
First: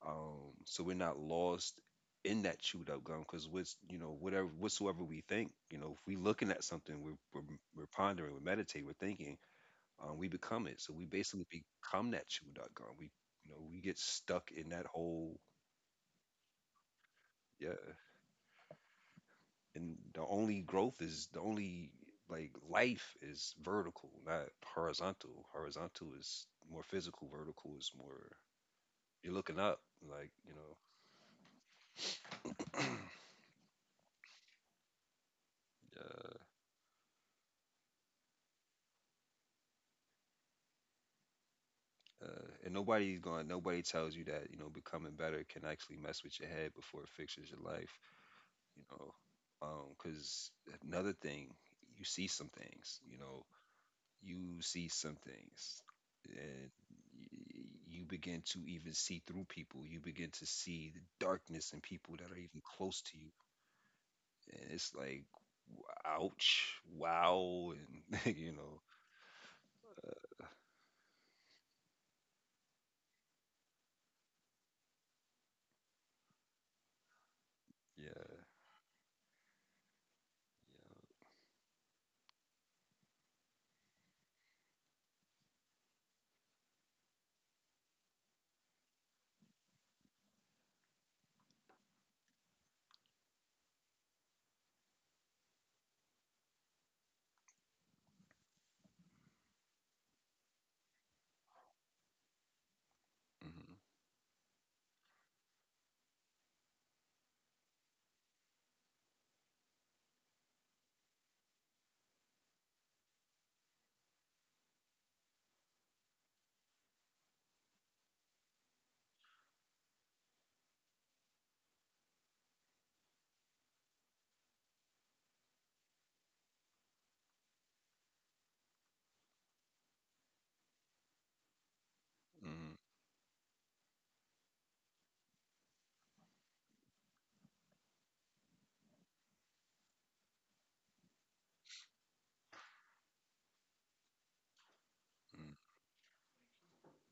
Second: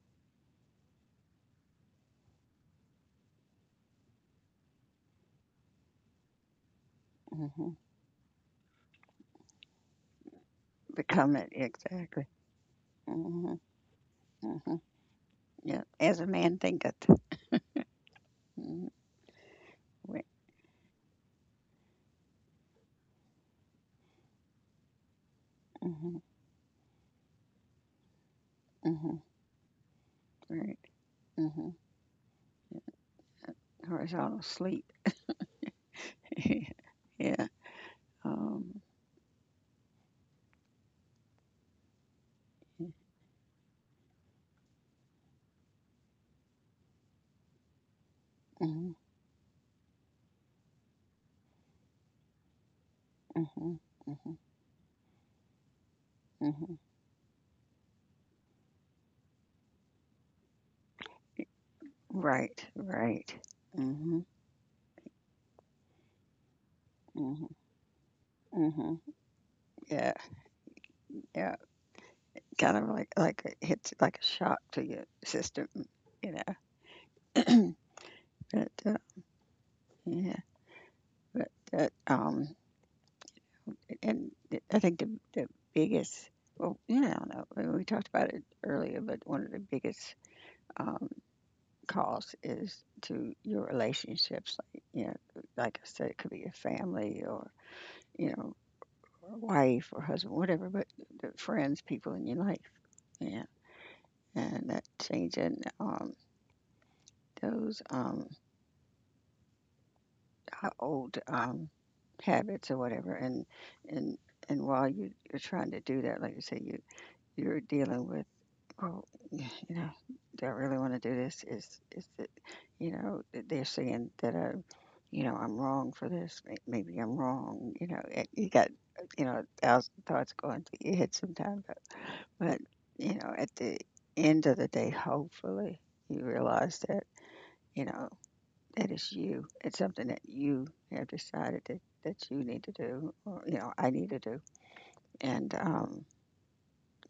Um, so we're not lost in that chewed up gum because what's you know whatever whatsoever we think, you know, if we looking at something we're, we're
Mhm.
we're pondering, we're meditating, we're thinking, um, we become it. So we
Become
basically
it,
become that
exactly.
chew dot com. We, you know,
Mhm.
we get stuck in
Mhm.
that whole,
Yeah. As a man thinketh.
yeah.
Mhm.
And the
Wait.
only growth is the only like life is vertical, not horizontal. Horizontal
Mhm.
is more physical. Vertical is more
Mhm.
you're looking up, like you know.
Right. Mhm. Yeah.
(clears throat)
Horizontal sleep.
uh,
(laughs) Yeah. Um.
uh, and nobody's going. Nobody tells you that you know becoming better can actually mess with your head before it fixes your life. You
Mhm.
know, because another thing, you see some things. You know,
Mhm. Mhm.
you see some things and
Mhm.
y- you begin to even see through people. You begin to see the darkness in people that are even
Right.
close to you.
Right. Mhm.
And it's like, ouch,
Mhm.
wow. And, (laughs) you know,
Mhm. Yeah. Yeah. Kind of like like it hits like a shock to your system, you know.
yeah.
(clears throat) But uh, yeah.
Yeah.
But that, um, and I think the the biggest, well, yeah, I don't know. I mean, we talked about it earlier, but one of the biggest um costs is to your relationships. Like, you know, like I said, it could be your family, or, you know, or wife or husband, whatever. But the friends, people in your life, yeah,
Mm-hmm.
and that changing um those um uh, old um, habits or whatever. And, and and while you, you're trying to do that, like you say, you, you're dealing with, oh, you know, do I really want to do this? Is is it, you know, th- they're saying that I, you know, I'm wrong for this. May- Maybe I'm wrong. You know, eh, you got, you know, a thousand thoughts going through your head sometimes. But but
Mm-hmm.
you know, at the end of the day, hopefully you realize that, you know, that is you. It's something that you have decided, that, that you need to do, or, you know, I need to do.
Mm-hmm.
And um,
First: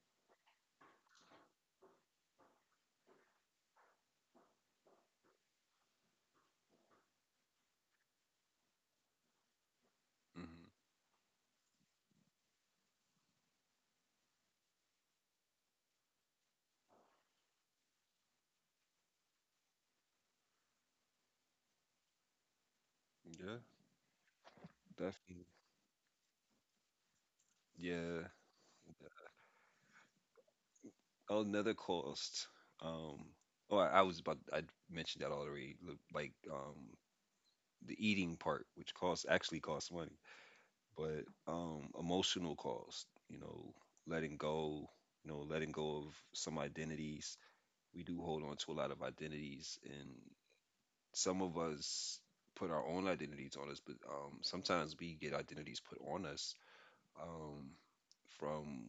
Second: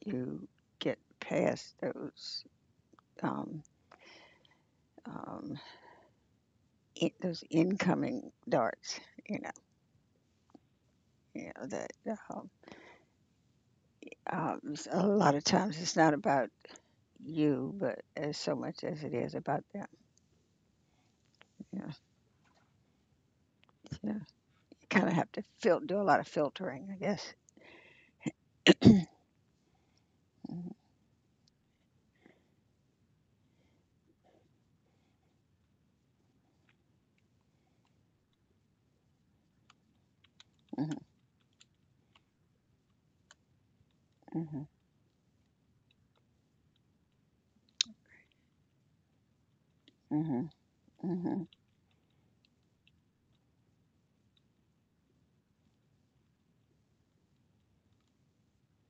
you get past those um, um, in, those incoming darts, you know.
Mm-hmm.
You know that, um, um, s- a lot of times, it's not about you, but as so much as it is about them. You know.
Yeah,
Yeah. You kind of have to
definitely.
fil- do a lot of filtering, I guess.
Yeah.
Hmm.
Oh, another cost. Um, oh, I, I was about, I mentioned that already. l- Like, um, the eating part, which costs actually costs money. But um emotional cost, you know, letting go,
Hmm.
you know, letting go of some identities. We do hold on to a lot of identities, and
Hmm.
some
Hmm.
of us put our own identities on us, but um sometimes we get identities put on us um from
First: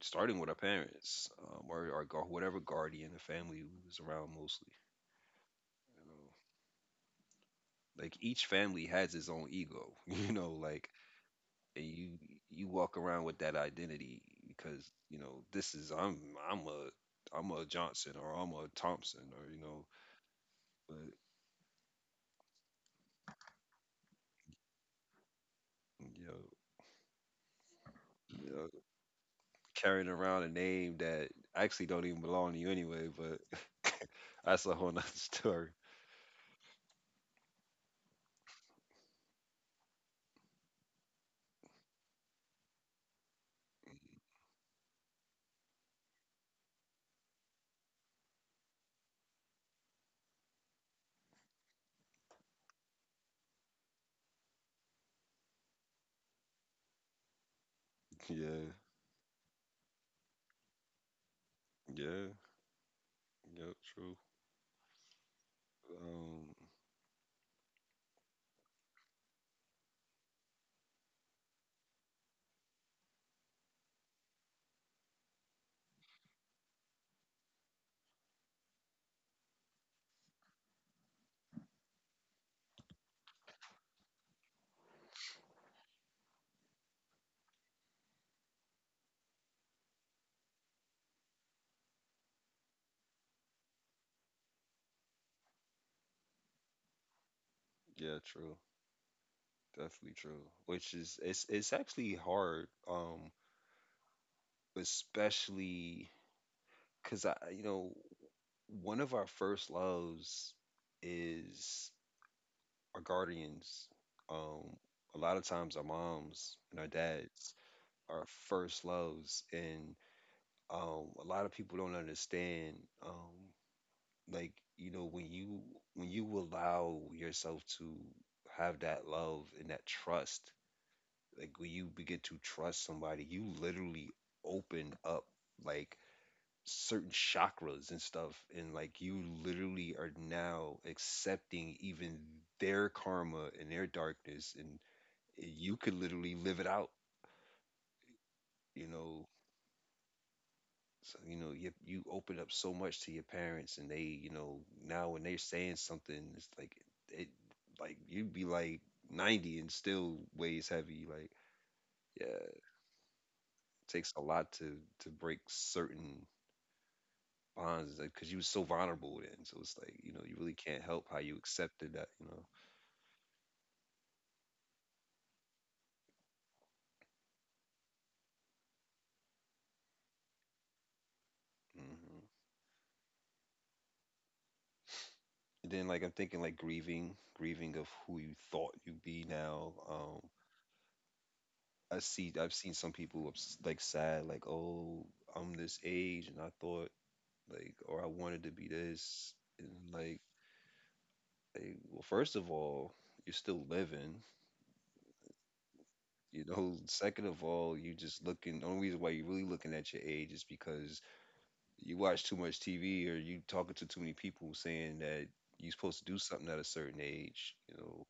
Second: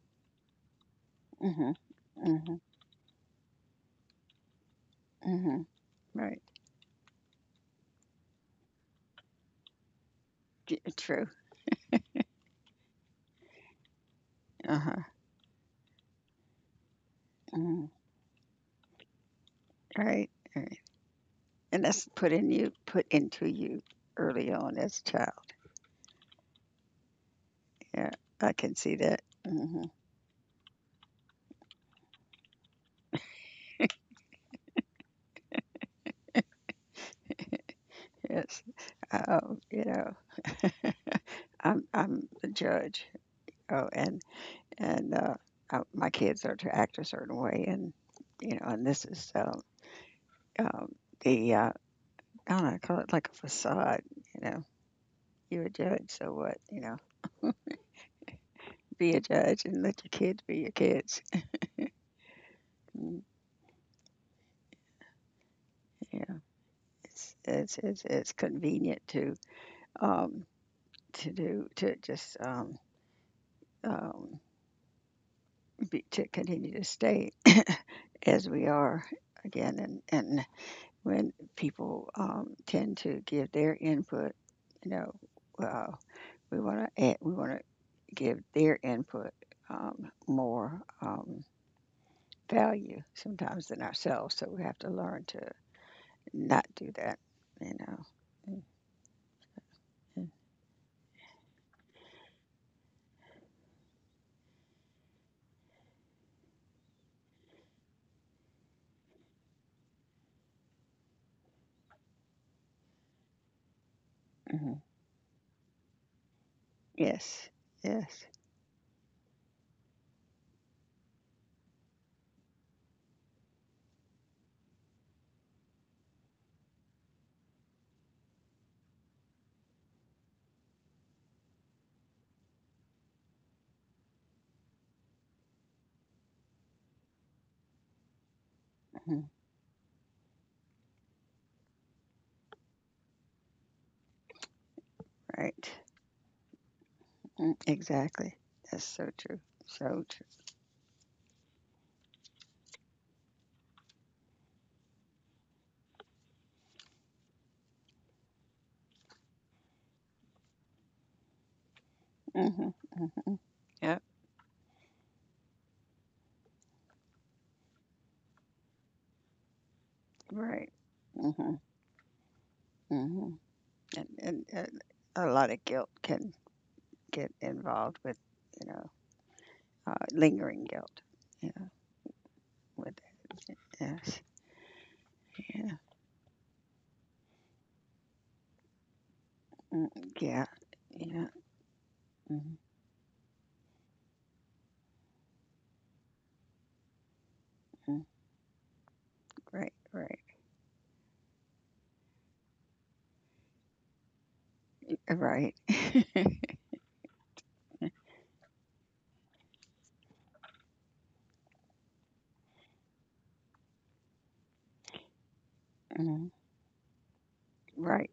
starting with our parents, um,
Hmm.
or our gu-
Hmm.
whatever guardian the family was around mostly,
Hmm.
you know,
Right.
like each family has its own ego, (laughs) you know,
T-
like,
True.
and you you walk around with that identity
Uh
because
huh.
you know this is I'm I'm a I'm a
Mm.
Johnson, or I'm a Thompson, or you know,
Right. Right.
but
And that's put in you, put into you early on as a child.
you know,
Yeah,
you
I
know
can see that. Hmm.
carrying around a name that actually don't even belong to you anyway, but (laughs) that's a whole nother (laughs) story.
Yes. Um, you know, I'm I'm a judge. Oh, and and uh, uh my kids are to act a certain way, and, you know, and this is, um, um the uh, I don't know, I call it like a facade. You know, you're a judge, so what? You know,
Yeah,
be a judge and let your kids be your kids.
yeah,
Mm.
yeah, true.
Yeah.
um
It's it's it's, it's convenient to um, to do, to just um, um, be, to continue to stay as we are again. And, and when people, um, tend to give their input, you know, uh, we want to add, we want to give their input, um, more um, value, sometimes, than ourselves. So we have to learn to not do that, you
yeah, true,
know.
definitely true. Which is it's it's actually hard, um, especially because I, you know, one of our first loves is our guardians. Um,
Mhm.
a lot of times, our moms and our
Yes,
dads are our
yes.
first loves, and um, a lot of people don't understand. Um, like you know, when you when you allow yourself to have that love and that trust, like when you begin to trust somebody, you literally open up like certain chakras and stuff, and like you
Mhm.
literally are now accepting even their karma and their darkness and eh,
Right.
you could literally live it out,
Mm, exactly.
you
That's so
know.
true. So true.
So you know you, you open up so much to your parents, and they you know now when they're saying something it's like it like you'd be like ninety and still weighs heavy, like yeah it
Hmm. Hmm. Yep.
takes a lot to to break certain bonds, like because you was so vulnerable then, so it's like you know you really
Right.
can't help how you
Hmm.
accepted that, you know.
Hmm. And, and, and a lot of guilt can get involved with, you know, uh, lingering guilt. Yeah.
Hmm.
With that. Yes.
And
Yeah.
then, like, I'm thinking, like, grieving, grieving of who you thought you'd be now.
Mm.
Um,
Yeah. Yeah.
I see, I've
Mm-hmm.
seen some people ups- like sad, like, oh, I'm this age, and I thought, like,
Mm-hmm.
or I wanted to be this, and
Right. Right.
like, like, well, first of all, you're still living,
Right.
you know. (laughs) Second of all, you just looking. The only reason why you're really looking at your age is because you watch too much T V, or you talking to too many people saying that you're supposed to do
Hmm.
something at a certain age, you know.
Right.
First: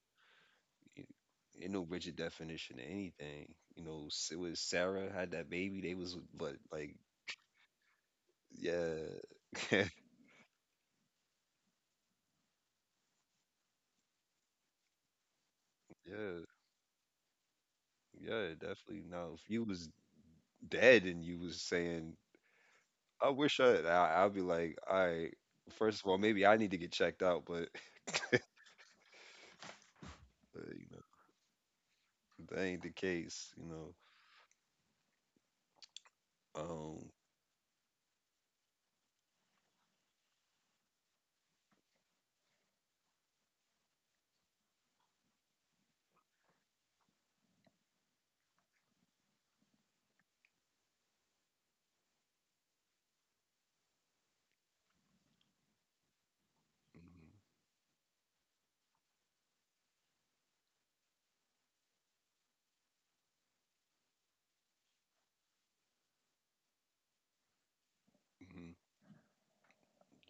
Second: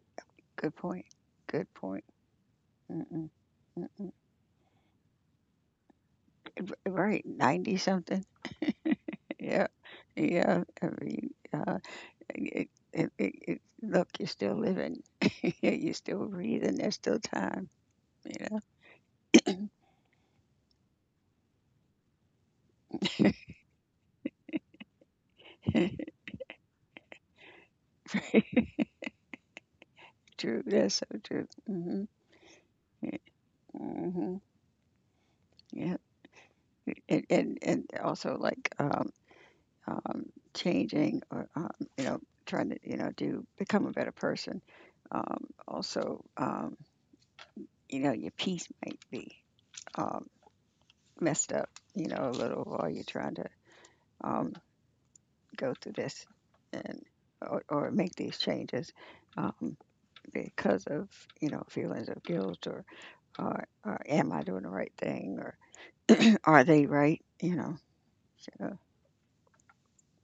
Good point. Good
Ain't no
point.
rigid definition of
Mm-mm.
anything. You know,
Mm-mm.
it was Sarah had that baby, they was but like,
Right. Ninety something.
yeah,
Yeah.
(laughs) yeah,
Yeah. I mean, uh, it, it, it, it, look, you're still living. (laughs) You're still breathing. There's still time.
yeah,
You
definitely. Now, if you was dead and you was saying, "I wish I," I I'd be like, "All right,
know,
first of all, maybe I need to get checked out," but, (laughs)
(laughs) true.
but you
That's so true. Mm.
know, that ain't the
Hmm.
case. You know,
Mm. Hmm. Yeah,
um,
and, and and also like, um, um, changing, or um, you know, trying to, you know, do become a better person. Um, also, um, you know, your peace might be um, messed up. You know, a little while you're trying to um, go through this, and
mhm,
or, or make these changes. Um, because of, you know, feelings of guilt, or, or, or am I doing the right thing, or (clears throat) are they right? You know.
mhm,
So,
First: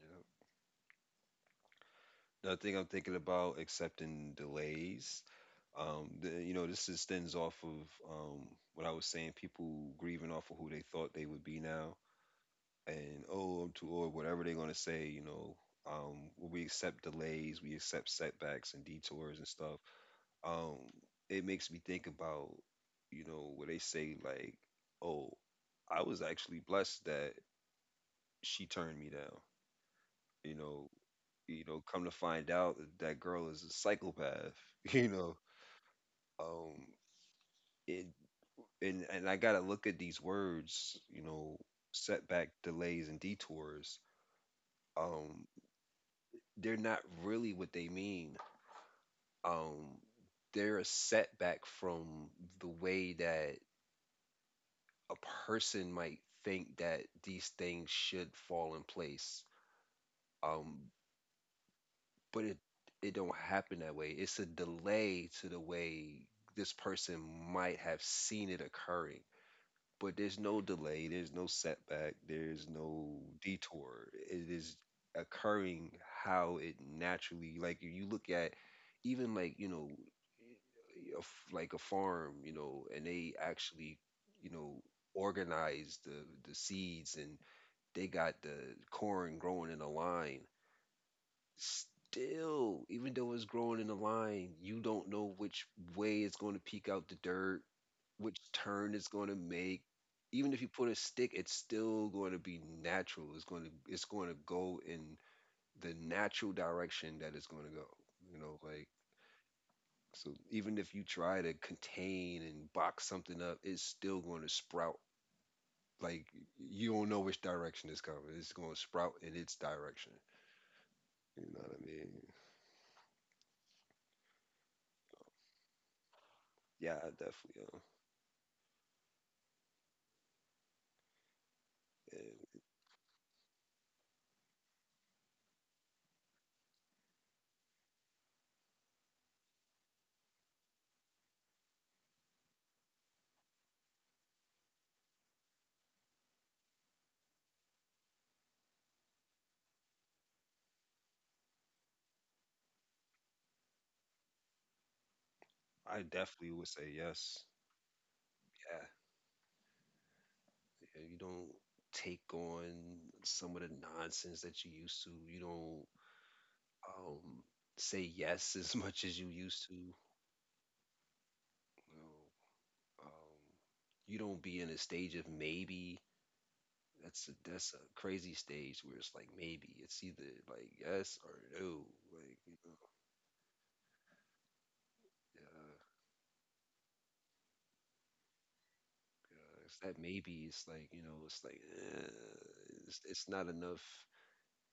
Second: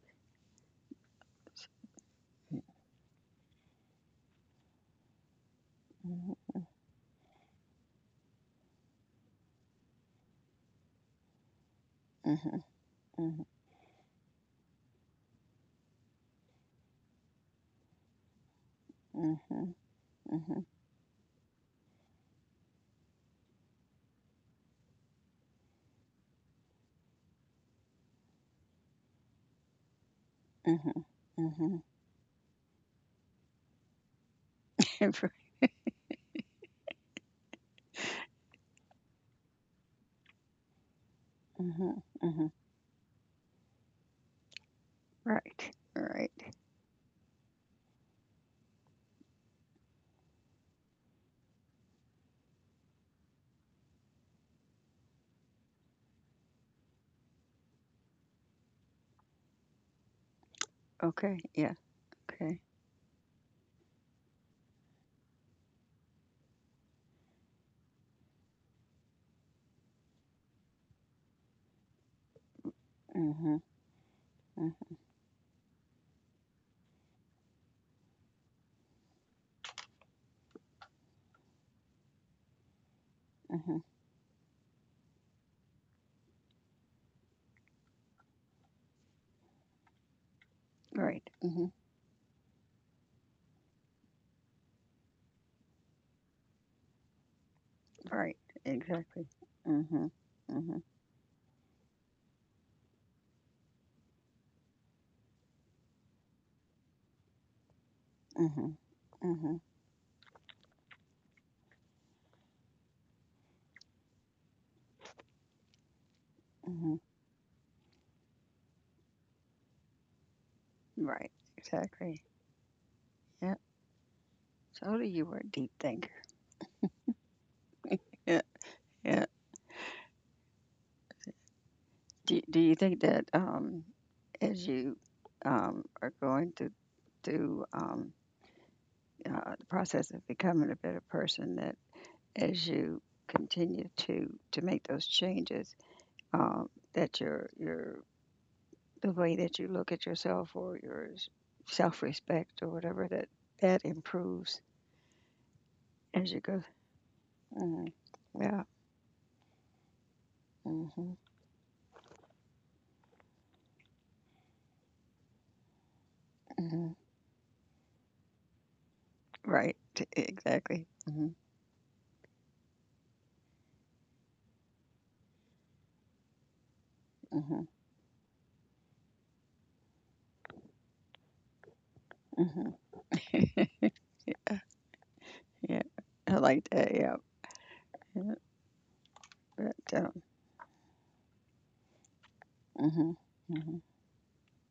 yeah. I think I'm thinking about accepting delays. Um, the,
mhm.
you know, this extends off of um, what I was saying, people grieving off of who they thought they would be now,
Mhm.
and
Mhm.
oh, I'm too old, whatever they're gonna say, you know. Um, when we accept delays, we accept setbacks and detours and
Mhm.
stuff.
Mhm.
Um, it makes me think about, you know, where they say like, oh, I was actually blessed that she turned me down. You know,
Mhm.
you know,
Mhm.
come to find out that, that girl is a psychopath. (laughs)
(laughs)
You
And for—
know, um, it, and and I gotta look at these words. You know,
Mhm. Mhm.
setback, delays, and detours. Um,
Right. Right.
they're not really what they mean. Um, they're a setback from the way that a person might think that these things should fall in place. Um,
Okay. Yeah.
but it
Okay.
it don't happen that way. It's a delay to the way this person might have seen it occurring. But there's no delay, there's no setback, there's no
Mhm.
detour. It is
Mhm.
occurring how it naturally, like if you look at even, like, you know, a f- like a farm, you know, and they
Mhm.
actually, you know, organize the the seeds, and they got the corn growing in a line.
Right. Mhm.
Still, even though it's growing in a line, you don't know which way it's going to peek out the dirt, which
Right.
turn it's
Exactly.
going to make.
Mhm.
Even if you
Mhm.
put a stick, it's still going to be natural. It's going to it's going to go in the natural direction that it's going to go. You know,
Mhm.
like,
Mhm.
so even if you try to contain and box something up, it's still going to sprout. Like, you
Mhm.
don't know which direction it's coming. It's going to sprout in its direction.
Right.
You know what I mean?
Exactly. Yeah. Told you you were a deep thinker.
Yeah, I definitely.
Yeah. Yeah.
Am.
Do, do you think that um, as you um, are going to through um, uh, the process of becoming a better person, that as you continue to to make those changes, um, that your your the way that you look at yourself or your self respect or whatever that that improves
I
as you
definitely
go.
would say yes.
Mhm. Yeah.
Yeah. Yeah,
Hmm.
you don't take on some of the nonsense that you used to. You don't
Hmm.
um, say yes (laughs) as much as you used to.
Right.
You
T- Exactly. Hmm.
know, um, you don't be in a stage of maybe. That's a,
Hmm.
that's a crazy stage where it's like maybe it's either like yes or no. Like, you
Hmm.
know,
(laughs)
yeah,
Yeah. I like that. Yeah. Yeah.
yeah. It's
But,
that
um,
maybe. It's like, you know, it's like eh, it's,
hmm.
it's not enough.
Mm.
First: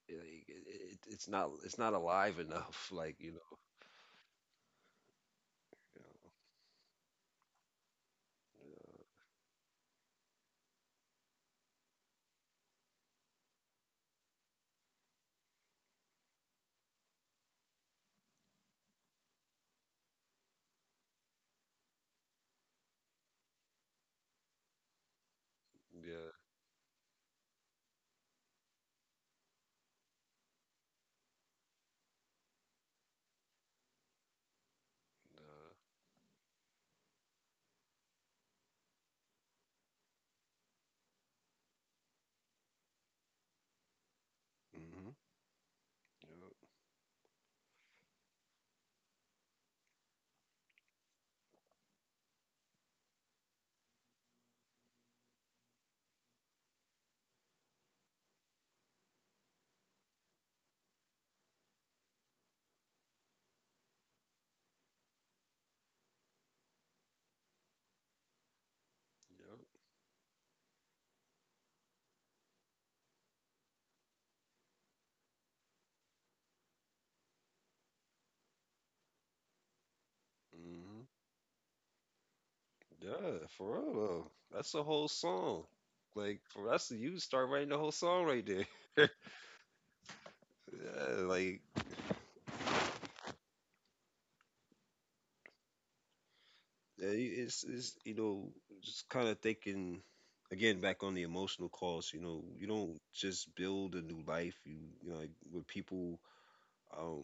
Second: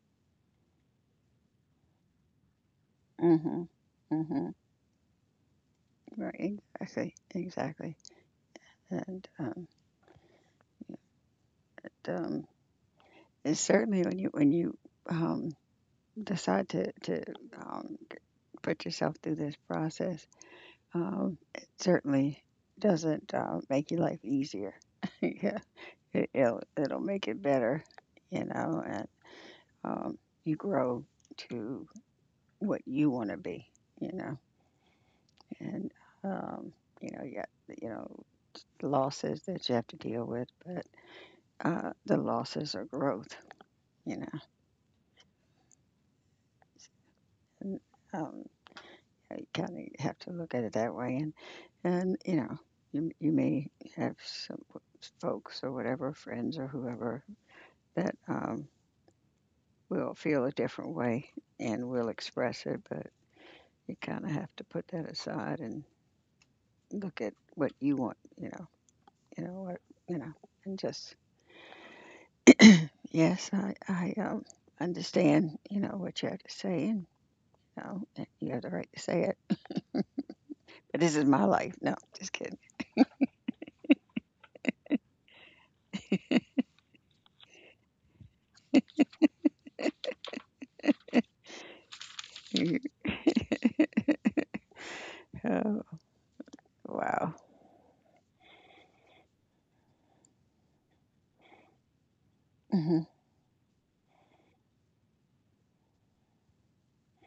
Like, it, it, it's not it's not alive enough. (laughs) Like, you know,
Hmm. Hmm. Hmm.
yeah,
Right, exactly, exactly. And, um, it, um, it's certainly when you, when you, um, decide to, to, um, put yourself through this process, um, it certainly doesn't, uh, make your life easier. (laughs) Yeah,
yeah,
it,
yeah.
it'll, it'll make it better, you know, and, um, you grow to what you want to be, you know,
Uh,
and, um, you know, yeah, you know, losses that you have to deal with, but uh, the losses are growth, you know.
mm-hmm.
And, um, you kind of have to look at it that way, and and you know, you you may have some folks or whatever, friends or whoever that um, will feel a different way and will express it, but you kind of have to put that aside and look at what you want, you know, you
Yep,
know what, you know, and just yes, I I um, understand, you know, what you have to say and no, eh, you have the right to say it. But this is my life. No, just kidding.
yep. Mm-hmm. Yeah, for real though. That's the whole song. Like for us, you start writing the whole song right there. (laughs) Yeah, like
(laughs) Oh,
yeah,
wow.
it- it's it's you know, just kind of thinking again back on the emotional cost. You know, you don't
Hmm.
just build a new life. You you know, like, with people. Um,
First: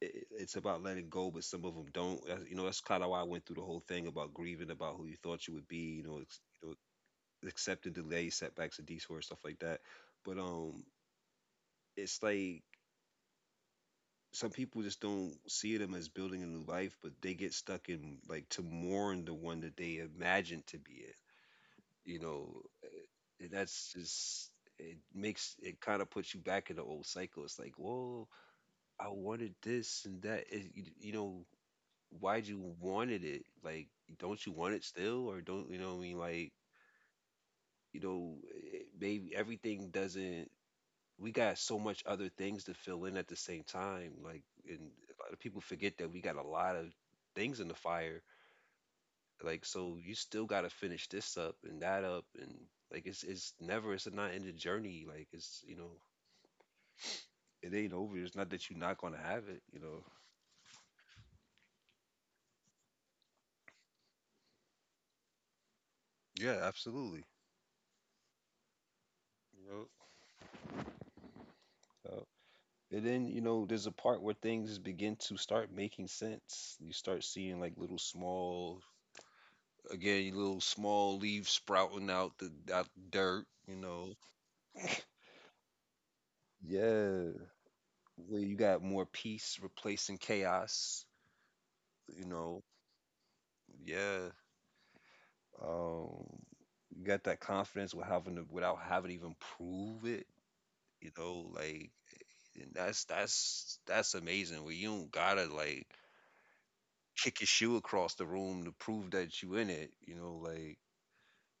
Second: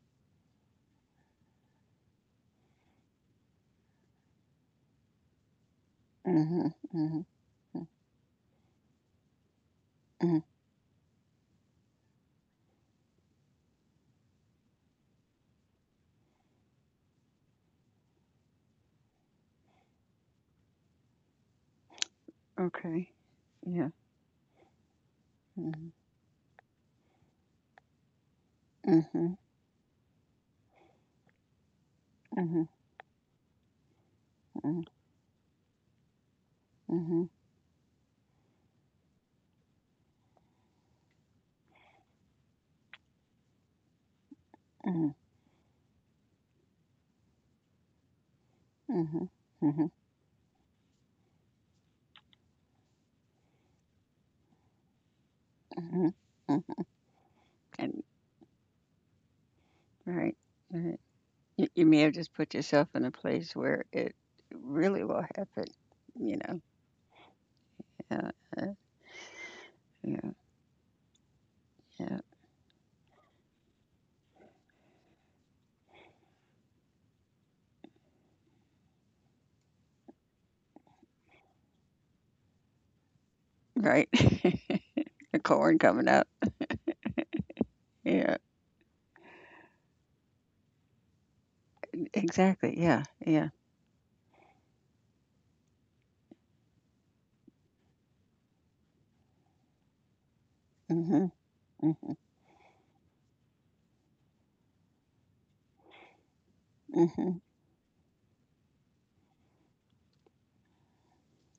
it- it's about letting go, but some of them don't. That's- You know, that's kind of why I went through the whole thing about grieving about who you thought you would be. You know, ex- you
Hmm.
know,
Hmm.
accepting delays, setbacks, and detours, stuff like that. But
Hmm.
um, it's like some people just don't see them as building a new life, but they get stuck in like to mourn the one that they imagined to be in. You know,
Okay.
eh,
Yeah.
that's just it makes it
Hmm.
kind of puts you back in the old cycle. It's like, whoa,
Hmm.
I
Hmm.
wanted this and that. It, you, you know, why'd
Hmm.
you wanted it? Like, don't you want
Hmm.
it still, or don't you know? What I mean, like, you know, it- maybe everything doesn't. We got so much other things to fill in at the same time. Like, and a lot of people forget that we got a lot of things in the fire.
Hmm.
Like, so you still got to finish this up and that up, and like, it's it's never it's a not ended journey. Like, it's you know,
Hmm. Hmm.
it ain't
And
over. It's not that you're not gonna have it. You know.
right, right. You, you may have just put yourself in a place where it really will happen. You
Yeah,
know.
absolutely.
Yeah. uh, Yeah. Yeah.
Yep. And then, you know, there's a part where things begin to start making sense. You start seeing like little small, again, little small leaves sprouting out the out the dirt, you
Right.
know.
(laughs) The corn coming up.
Yeah.
Yeah.
Where you got more peace replacing chaos, you know.
Exactly. Yeah. Yeah.
Yeah. Um, you got that confidence with having to, without having to even prove it, you
Mhm.
know, like,
Hmm.
and that's that's that's amazing where you don't gotta like kick
Mhm,
your shoe across the room to prove that you in it. You know, like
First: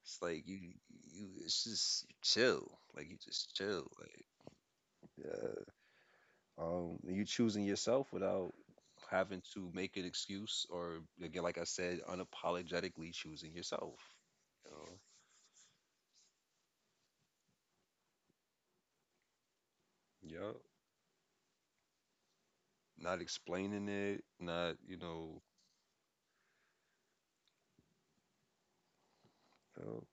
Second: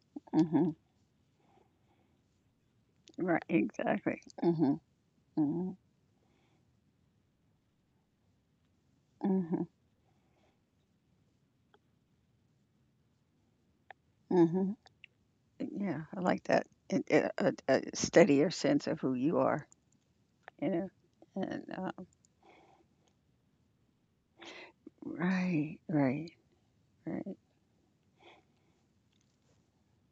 it's like you
mhm.
you it's just you chill. Like you
Right,
just chill.
exactly.
Like
Mhm,
yeah.
mhm,
Um you choosing yourself without having
mhm,
to make an excuse or again, like I said, unapologetically choosing yourself. You
mhm.
know?
Yeah, I like that. It, it, a, a steadier sense of who you are,
Yeah.
you know. And uh,
Not explaining it, not, you know,
right, right, right.
you know,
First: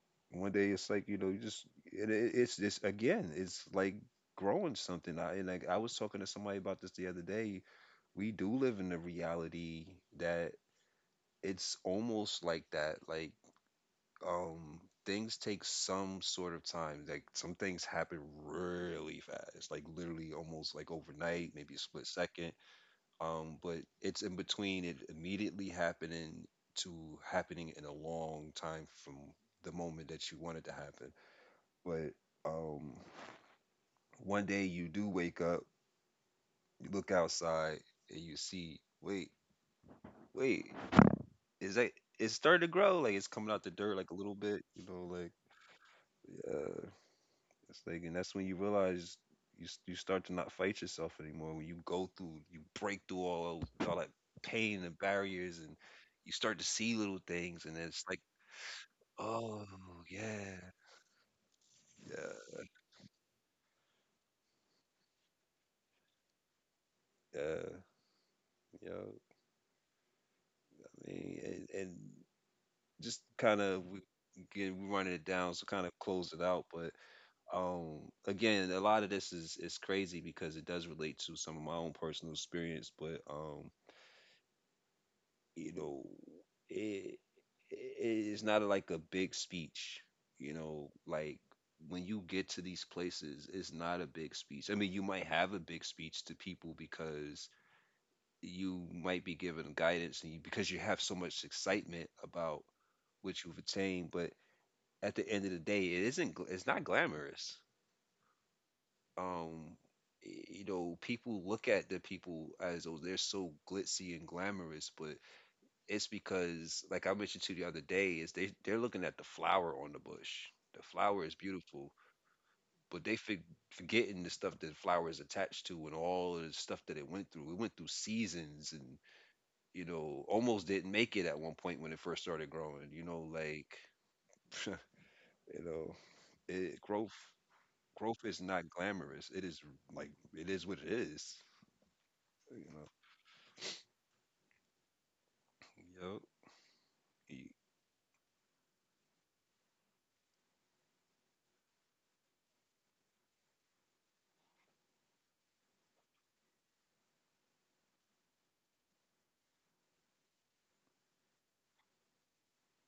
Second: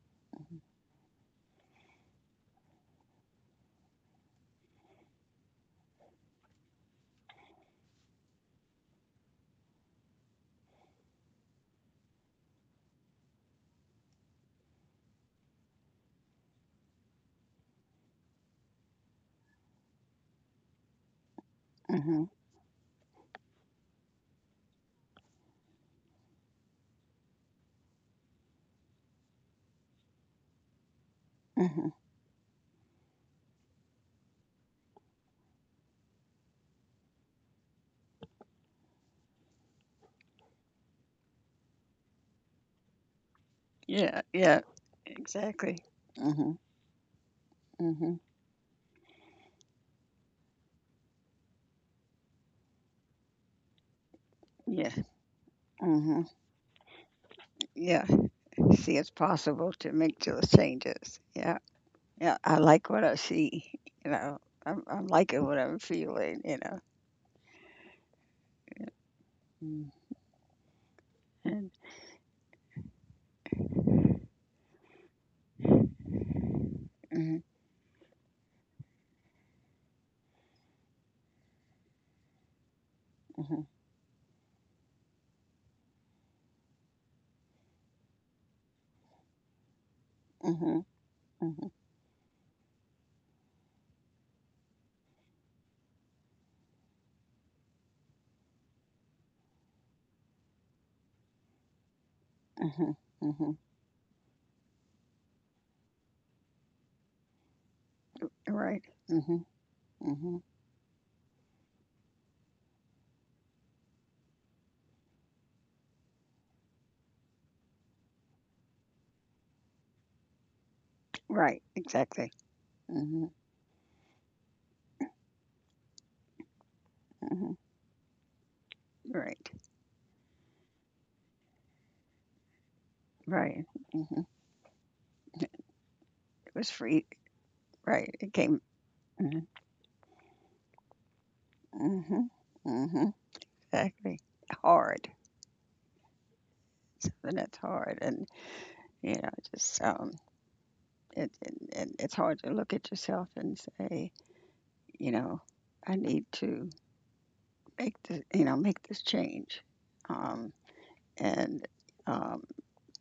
one day it's like, you know, you just it, it, it's this again, it's like growing something. I and like I was talking to somebody about this the other day, we do live in a reality that it's almost like that, like um things take some sort of time, like some things happen really fast, like literally almost like overnight, maybe a split
Mhm,
second, um but it's in between it immediately happening to happening in a long time from the moment that you want it to happen.
mhm.
But um one day you do wake up, you look outside, and you see, wait, wait, is that, it's starting to grow, like it's coming out the dirt like a
Yeah,
little
yeah,
bit, you know, like
exactly. Mhm,
uh, it's like, and
mhm.
that's when you realize you s- you start to not fight yourself anymore. When you go through, you break through all all that pain
Yeah,
and barriers, and
mhm.
you start to see little things, and it's
Yeah.
like,
See, it's
oh
possible to make those
yeah,
changes. Yeah, yeah.
yeah,
I like what I see. You know, I'm, I'm liking what I'm feeling. You know.
yeah, you know,
Mm.
I mean,
And
and, and just kind of we, get we running it down, so kind of close it out, but Um, again, a lot of this is is crazy because it does relate to some of my own personal experience, but
mhm,
um, you know, it it is not like a big speech. You
mhm,
know, like
mhm,
when you get to these places, it's not a big speech. I mean, you might have a big speech to people because you might be given guidance and you, because you have so much excitement about
mhm,
what
mhm.
you've attained, but at the end of the day, it isn't. gl- It's not glamorous.
Right. Mhm,
um
mhm.
you know, people look at the people as though they're so glitzy and glamorous, but it's because, like I mentioned to you the other day, is they they're looking at the flower on the bush. The flower is
Right.
beautiful,
Exactly.
but
Mhm,
they for, forgetting the stuff that the flower is attached to and all of the stuff that it went
mhm.
through. It went through seasons, and
Right.
you know, almost didn't make it at one point when it first started growing, you know,
Right.
like
Mhm.
(laughs) you know,
It was
it,
free.
growth
Right. It
growth is
came
not glamorous.
mhm,
It is like it is what it is.
mhm,
You
mhm. Exactly. Hard.
know, yep.
Something that's
You,
hard, and you know, just um, it, it, it it's hard to look at yourself and say, you know, I need to make this, you know, make this change, um, and um,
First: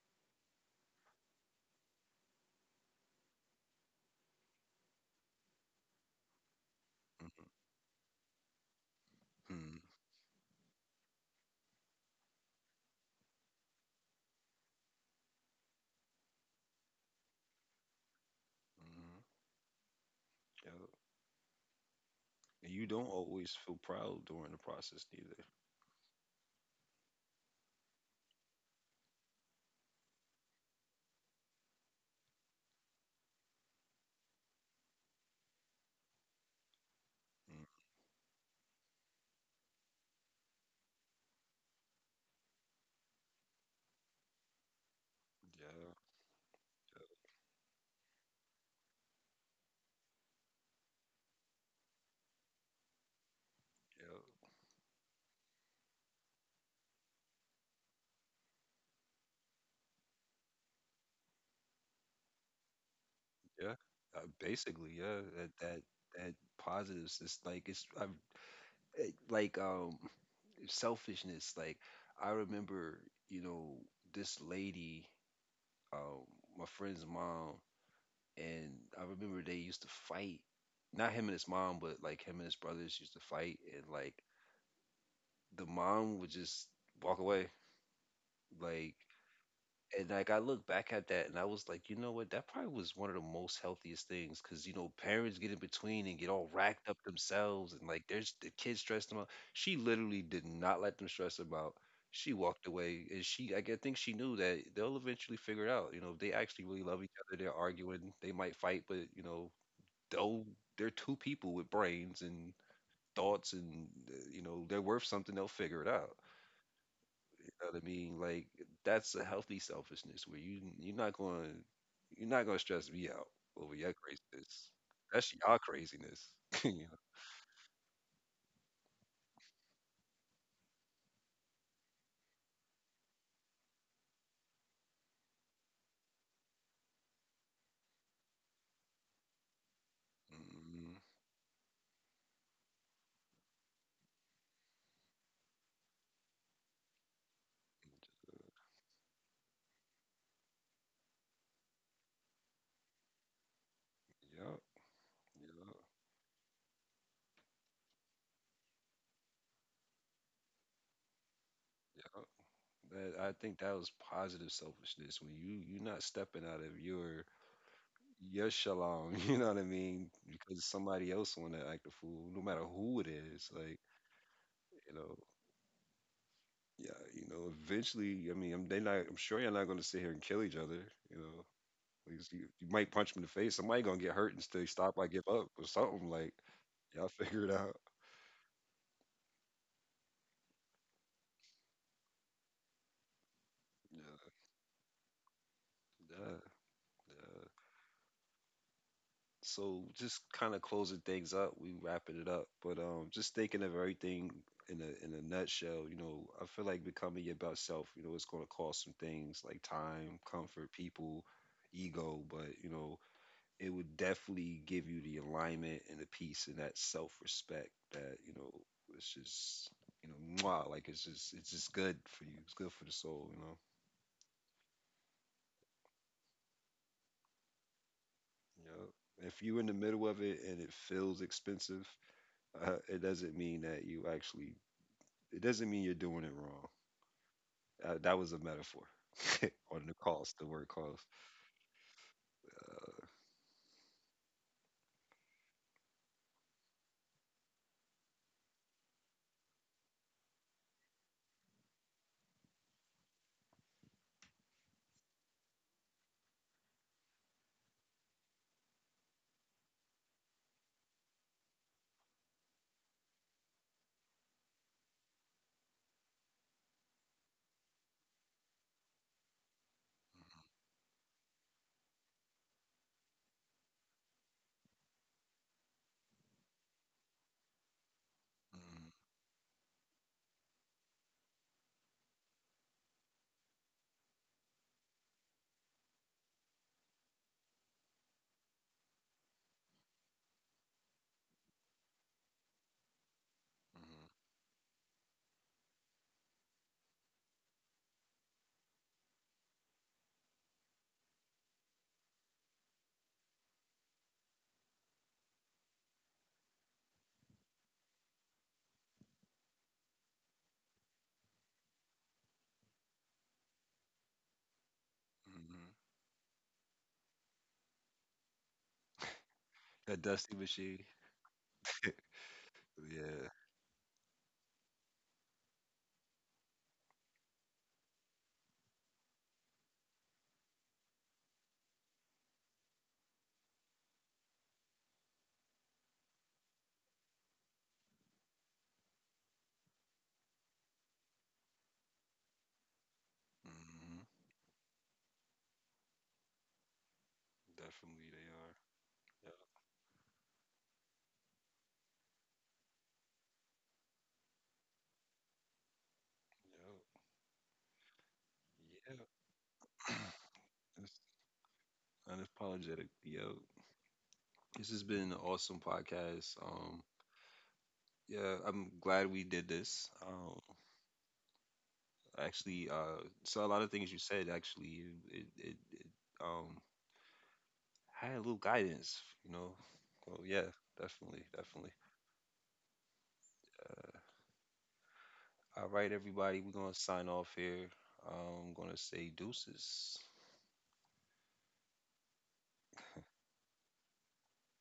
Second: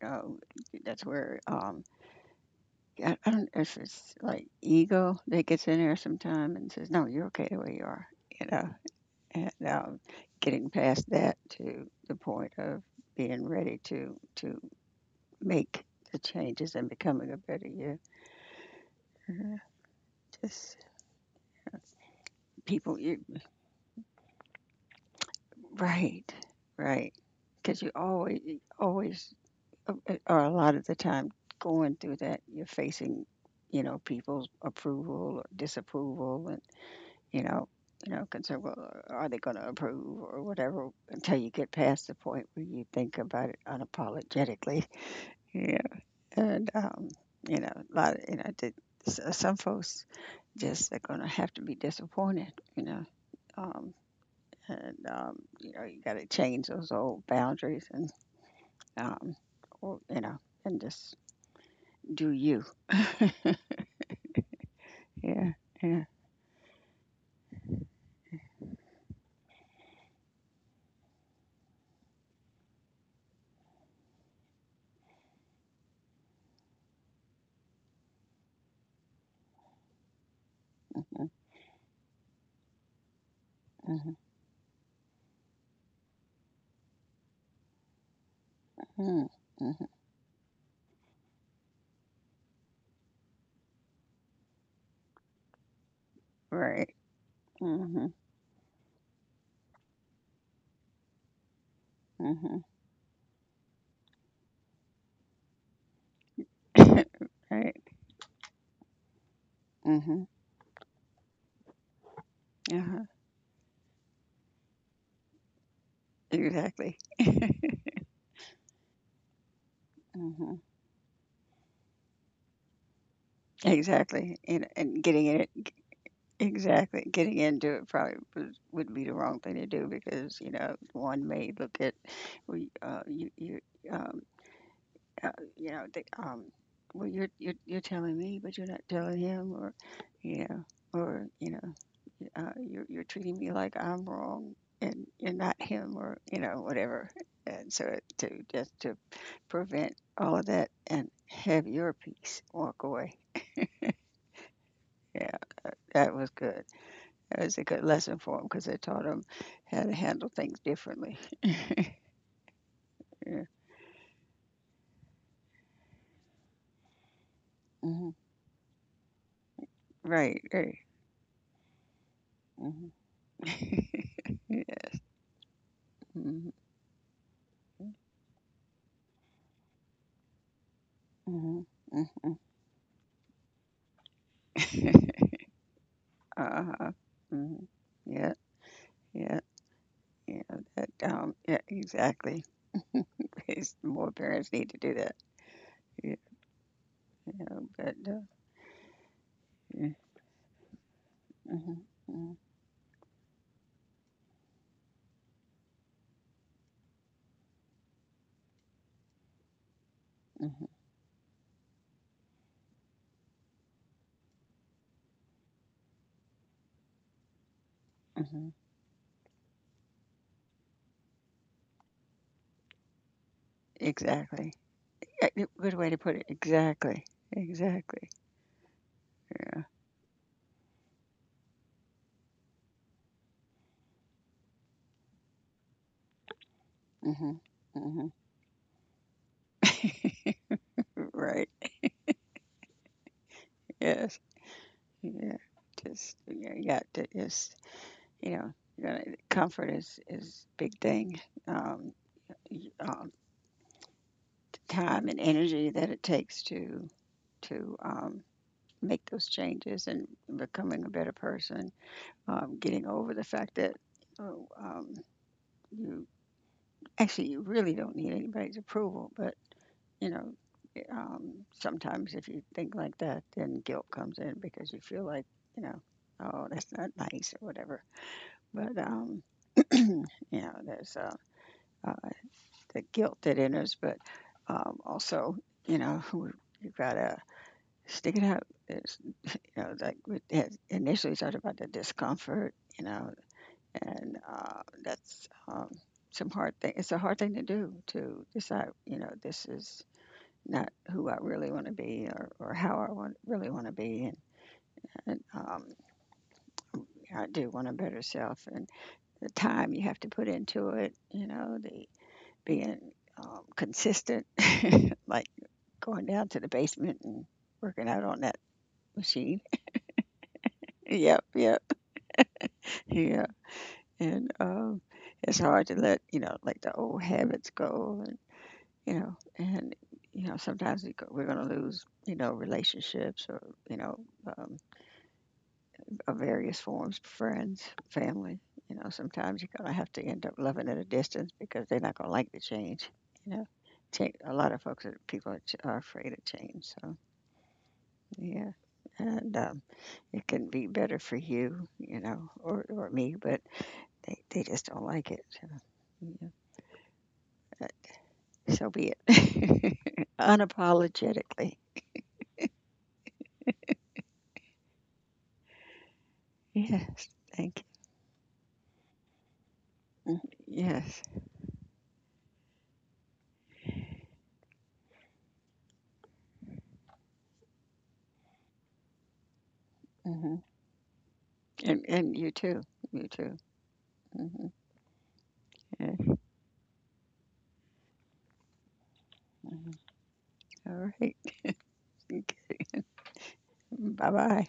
you know, that's where um, I I don't know if it's like ego that gets in there sometime and says, "No, you're
mhm,
okay the way you are," you know. And
mhm,
um, getting past that to the point of being ready to to make the changes and becoming a better you.
mhm,
Mhm. Just
yep. And you
people,
don't
you,
always feel proud during the process either.
right, right, because you always you always uh, uh, or a lot of the time going through that you're facing, you know, people's approval or disapproval, you
Mm,
know, you know, concerned. Well, are they going to approve or whatever? Until you get past the point where you think about it unapologetically. Yeah,
yeah,
and um, you know, a lot. Of, you know, the, s- some folks just are going to have to be disappointed. You know, um, and um, you know, you got to change those old boundaries and um, or, you know, and just do you.
yeah, yeah. Uh, basically, yeah. That
Yeah,
that
yeah.
that positives. It's like it's i it, like um selfishness. Like I remember, you know, this lady, um, my friend's mom, and I remember they used to fight. Not him and his mom, but like him and his brothers used to fight, and like
Mm-hmm,
the mom would just walk away. Like,
mm-hmm. Mm-hmm.
and like I look back at that and I was like, you know what? That probably was one of the most healthiest things, because you know parents get in between and get all racked up
Right.
themselves, and like
Mm-hmm,
there's the kids stress them out. She literally did not let them stress them out. She
mm-hmm.
walked away, and she like, I g- think she knew that they'll eventually figure it out. You know, if they actually really love each other, they're
(laughs) Right.
arguing, they might fight, but you know,
Mm-hmm.
they'll, they're two people with brains and
Uh-huh.
thoughts and uh, you know, they're worth something. They'll figure it out.
Exactly.
Know what I mean? Like that's a healthy selfishness where you
Mhm.
you're not going you're not going to stress me out over your
Exactly.
craziness.
And and
That's
getting in it
your craziness. (laughs) You know?
exactly. Getting into it probably was would be the wrong thing to do because, you know, one may look at we, uh you you, um uh, you know, the um well you're you're you're telling me but you're not telling him, or you know,
Mm.
or you know. uh, you're, you're treating me like I'm wrong and you're not him or, you know, whatever. And so, to just to prevent all of that and have your peace, walk away.
Yep,
Yeah,
yep,
that was good. That was a good lesson for him because it taught him how to handle things differently.
yep. That, I
Yeah.
think that was positive selfishness when you you're not stepping out of your
Hmm.
your shalom. (laughs) You know what I mean?
Right,
Because
right.
somebody else want to act a fool, no matter
Hmm.
who it is. Like
(laughs) Yeah.
you know,
Hmm.
yeah, you know. Eventually, I mean, I'm they not. I'm sure you're not going to sit here and kill each other. You know,
Hmm.
because
Hmm.
You, you might punch him in the face. Somebody gonna get hurt and stay stop. I
(laughs)
give up or something. Like
Uh-huh.
y'all (laughs) figure it
Hmm.
out.
Yeah, yeah, yeah. That, um, yeah, exactly. (laughs) More
Yeah,
parents need to do that.
yeah,
Yeah,
yeah.
you know, but uh,
So
yeah.
just kind of closing things up. We
Hmm.
wrapping it
Hmm.
up, but um, just thinking of everything in a in a nutshell. You know, I feel like becoming your best self. You know, it's gonna cost some things like time, comfort,
Hmm.
people, ego. But you know, it would definitely give you the alignment and the peace and that self respect that you know
Hmm.
it's just, you know, mwah, like it's just it's just good for you, it's good for the soul, you know.
Exactly. Yeah, y- good way to put it. Exactly. Exactly.
Yeah, if you're in
Yeah.
the middle of it and it feels expensive, uh, it doesn't mean that you actually, it doesn't mean you're doing it wrong.
Hmm.
uh,
Hmm.
that was a metaphor (laughs) on the cost, the word cost.
Right.
Uh,
Yes. Yeah. Just yeah, yeah to, just you know, you know, comfort is is big thing. Um, y- um, t- time and energy that it takes to to um, make those changes and becoming a better person, um, getting over the fact that, oh, um, you actually you really don't need anybody's approval, but you know, um, sometimes if you think like that, then guilt comes in because you feel like, you know, oh that's not nice or whatever. But
mhm,
um, you know, there's uh, uh, the guilt that enters, but um, also, you know, (laughs) you gotta stick it out. There's, you know, like we had initially talked about, the discomfort. You know,
mhm,
and uh, that's um, some hard thing. It's a hard thing to do to decide. You know, this is not who I really want to be, or, or how I want really want to be, and, and um, I do want a better self. And the time you have to put into it, you know, the being um, consistent, (laughs) like
mhm.
going down to the basement and working out on that machine.
That dusty machine.
(laughs) Yep, yep,
Yeah.
yeah, and. Um, it's hard to let, you know, like the old habits go, and you know, and you know, sometimes we go, we're going to lose, you know, relationships, or you know, um, of various forms, friends, family. You know, sometimes you're going to have to end up loving at a distance because they're not going to like the change. You know,
Hmm.
change, a lot of folks are people are, ch- are afraid of change. So
Definitely they are.
yeah,
Yep.
and um, it can be better for you, you know, or or me, but they they just don't like it. So, yeah, uh, so be
Yep.
it. (laughs)
(clears throat) That's
Unapologetically.
unapologetic, yo. This has been an awesome podcast. Um,
Yes. Thank you.
yeah, I'm glad we did this.
Mm.
Um,
Yes.
actually, uh, so a lot of things you said actually, it, it, it um had a little guidance, you know. So
Hmm.
yeah, definitely, definitely.
And and you too. You too.
Uh,
Hmm.
all right,
Yes.
everybody, we're gonna sign off here. Um, I'm gonna say deuces.
All right. (laughs) Bye bye.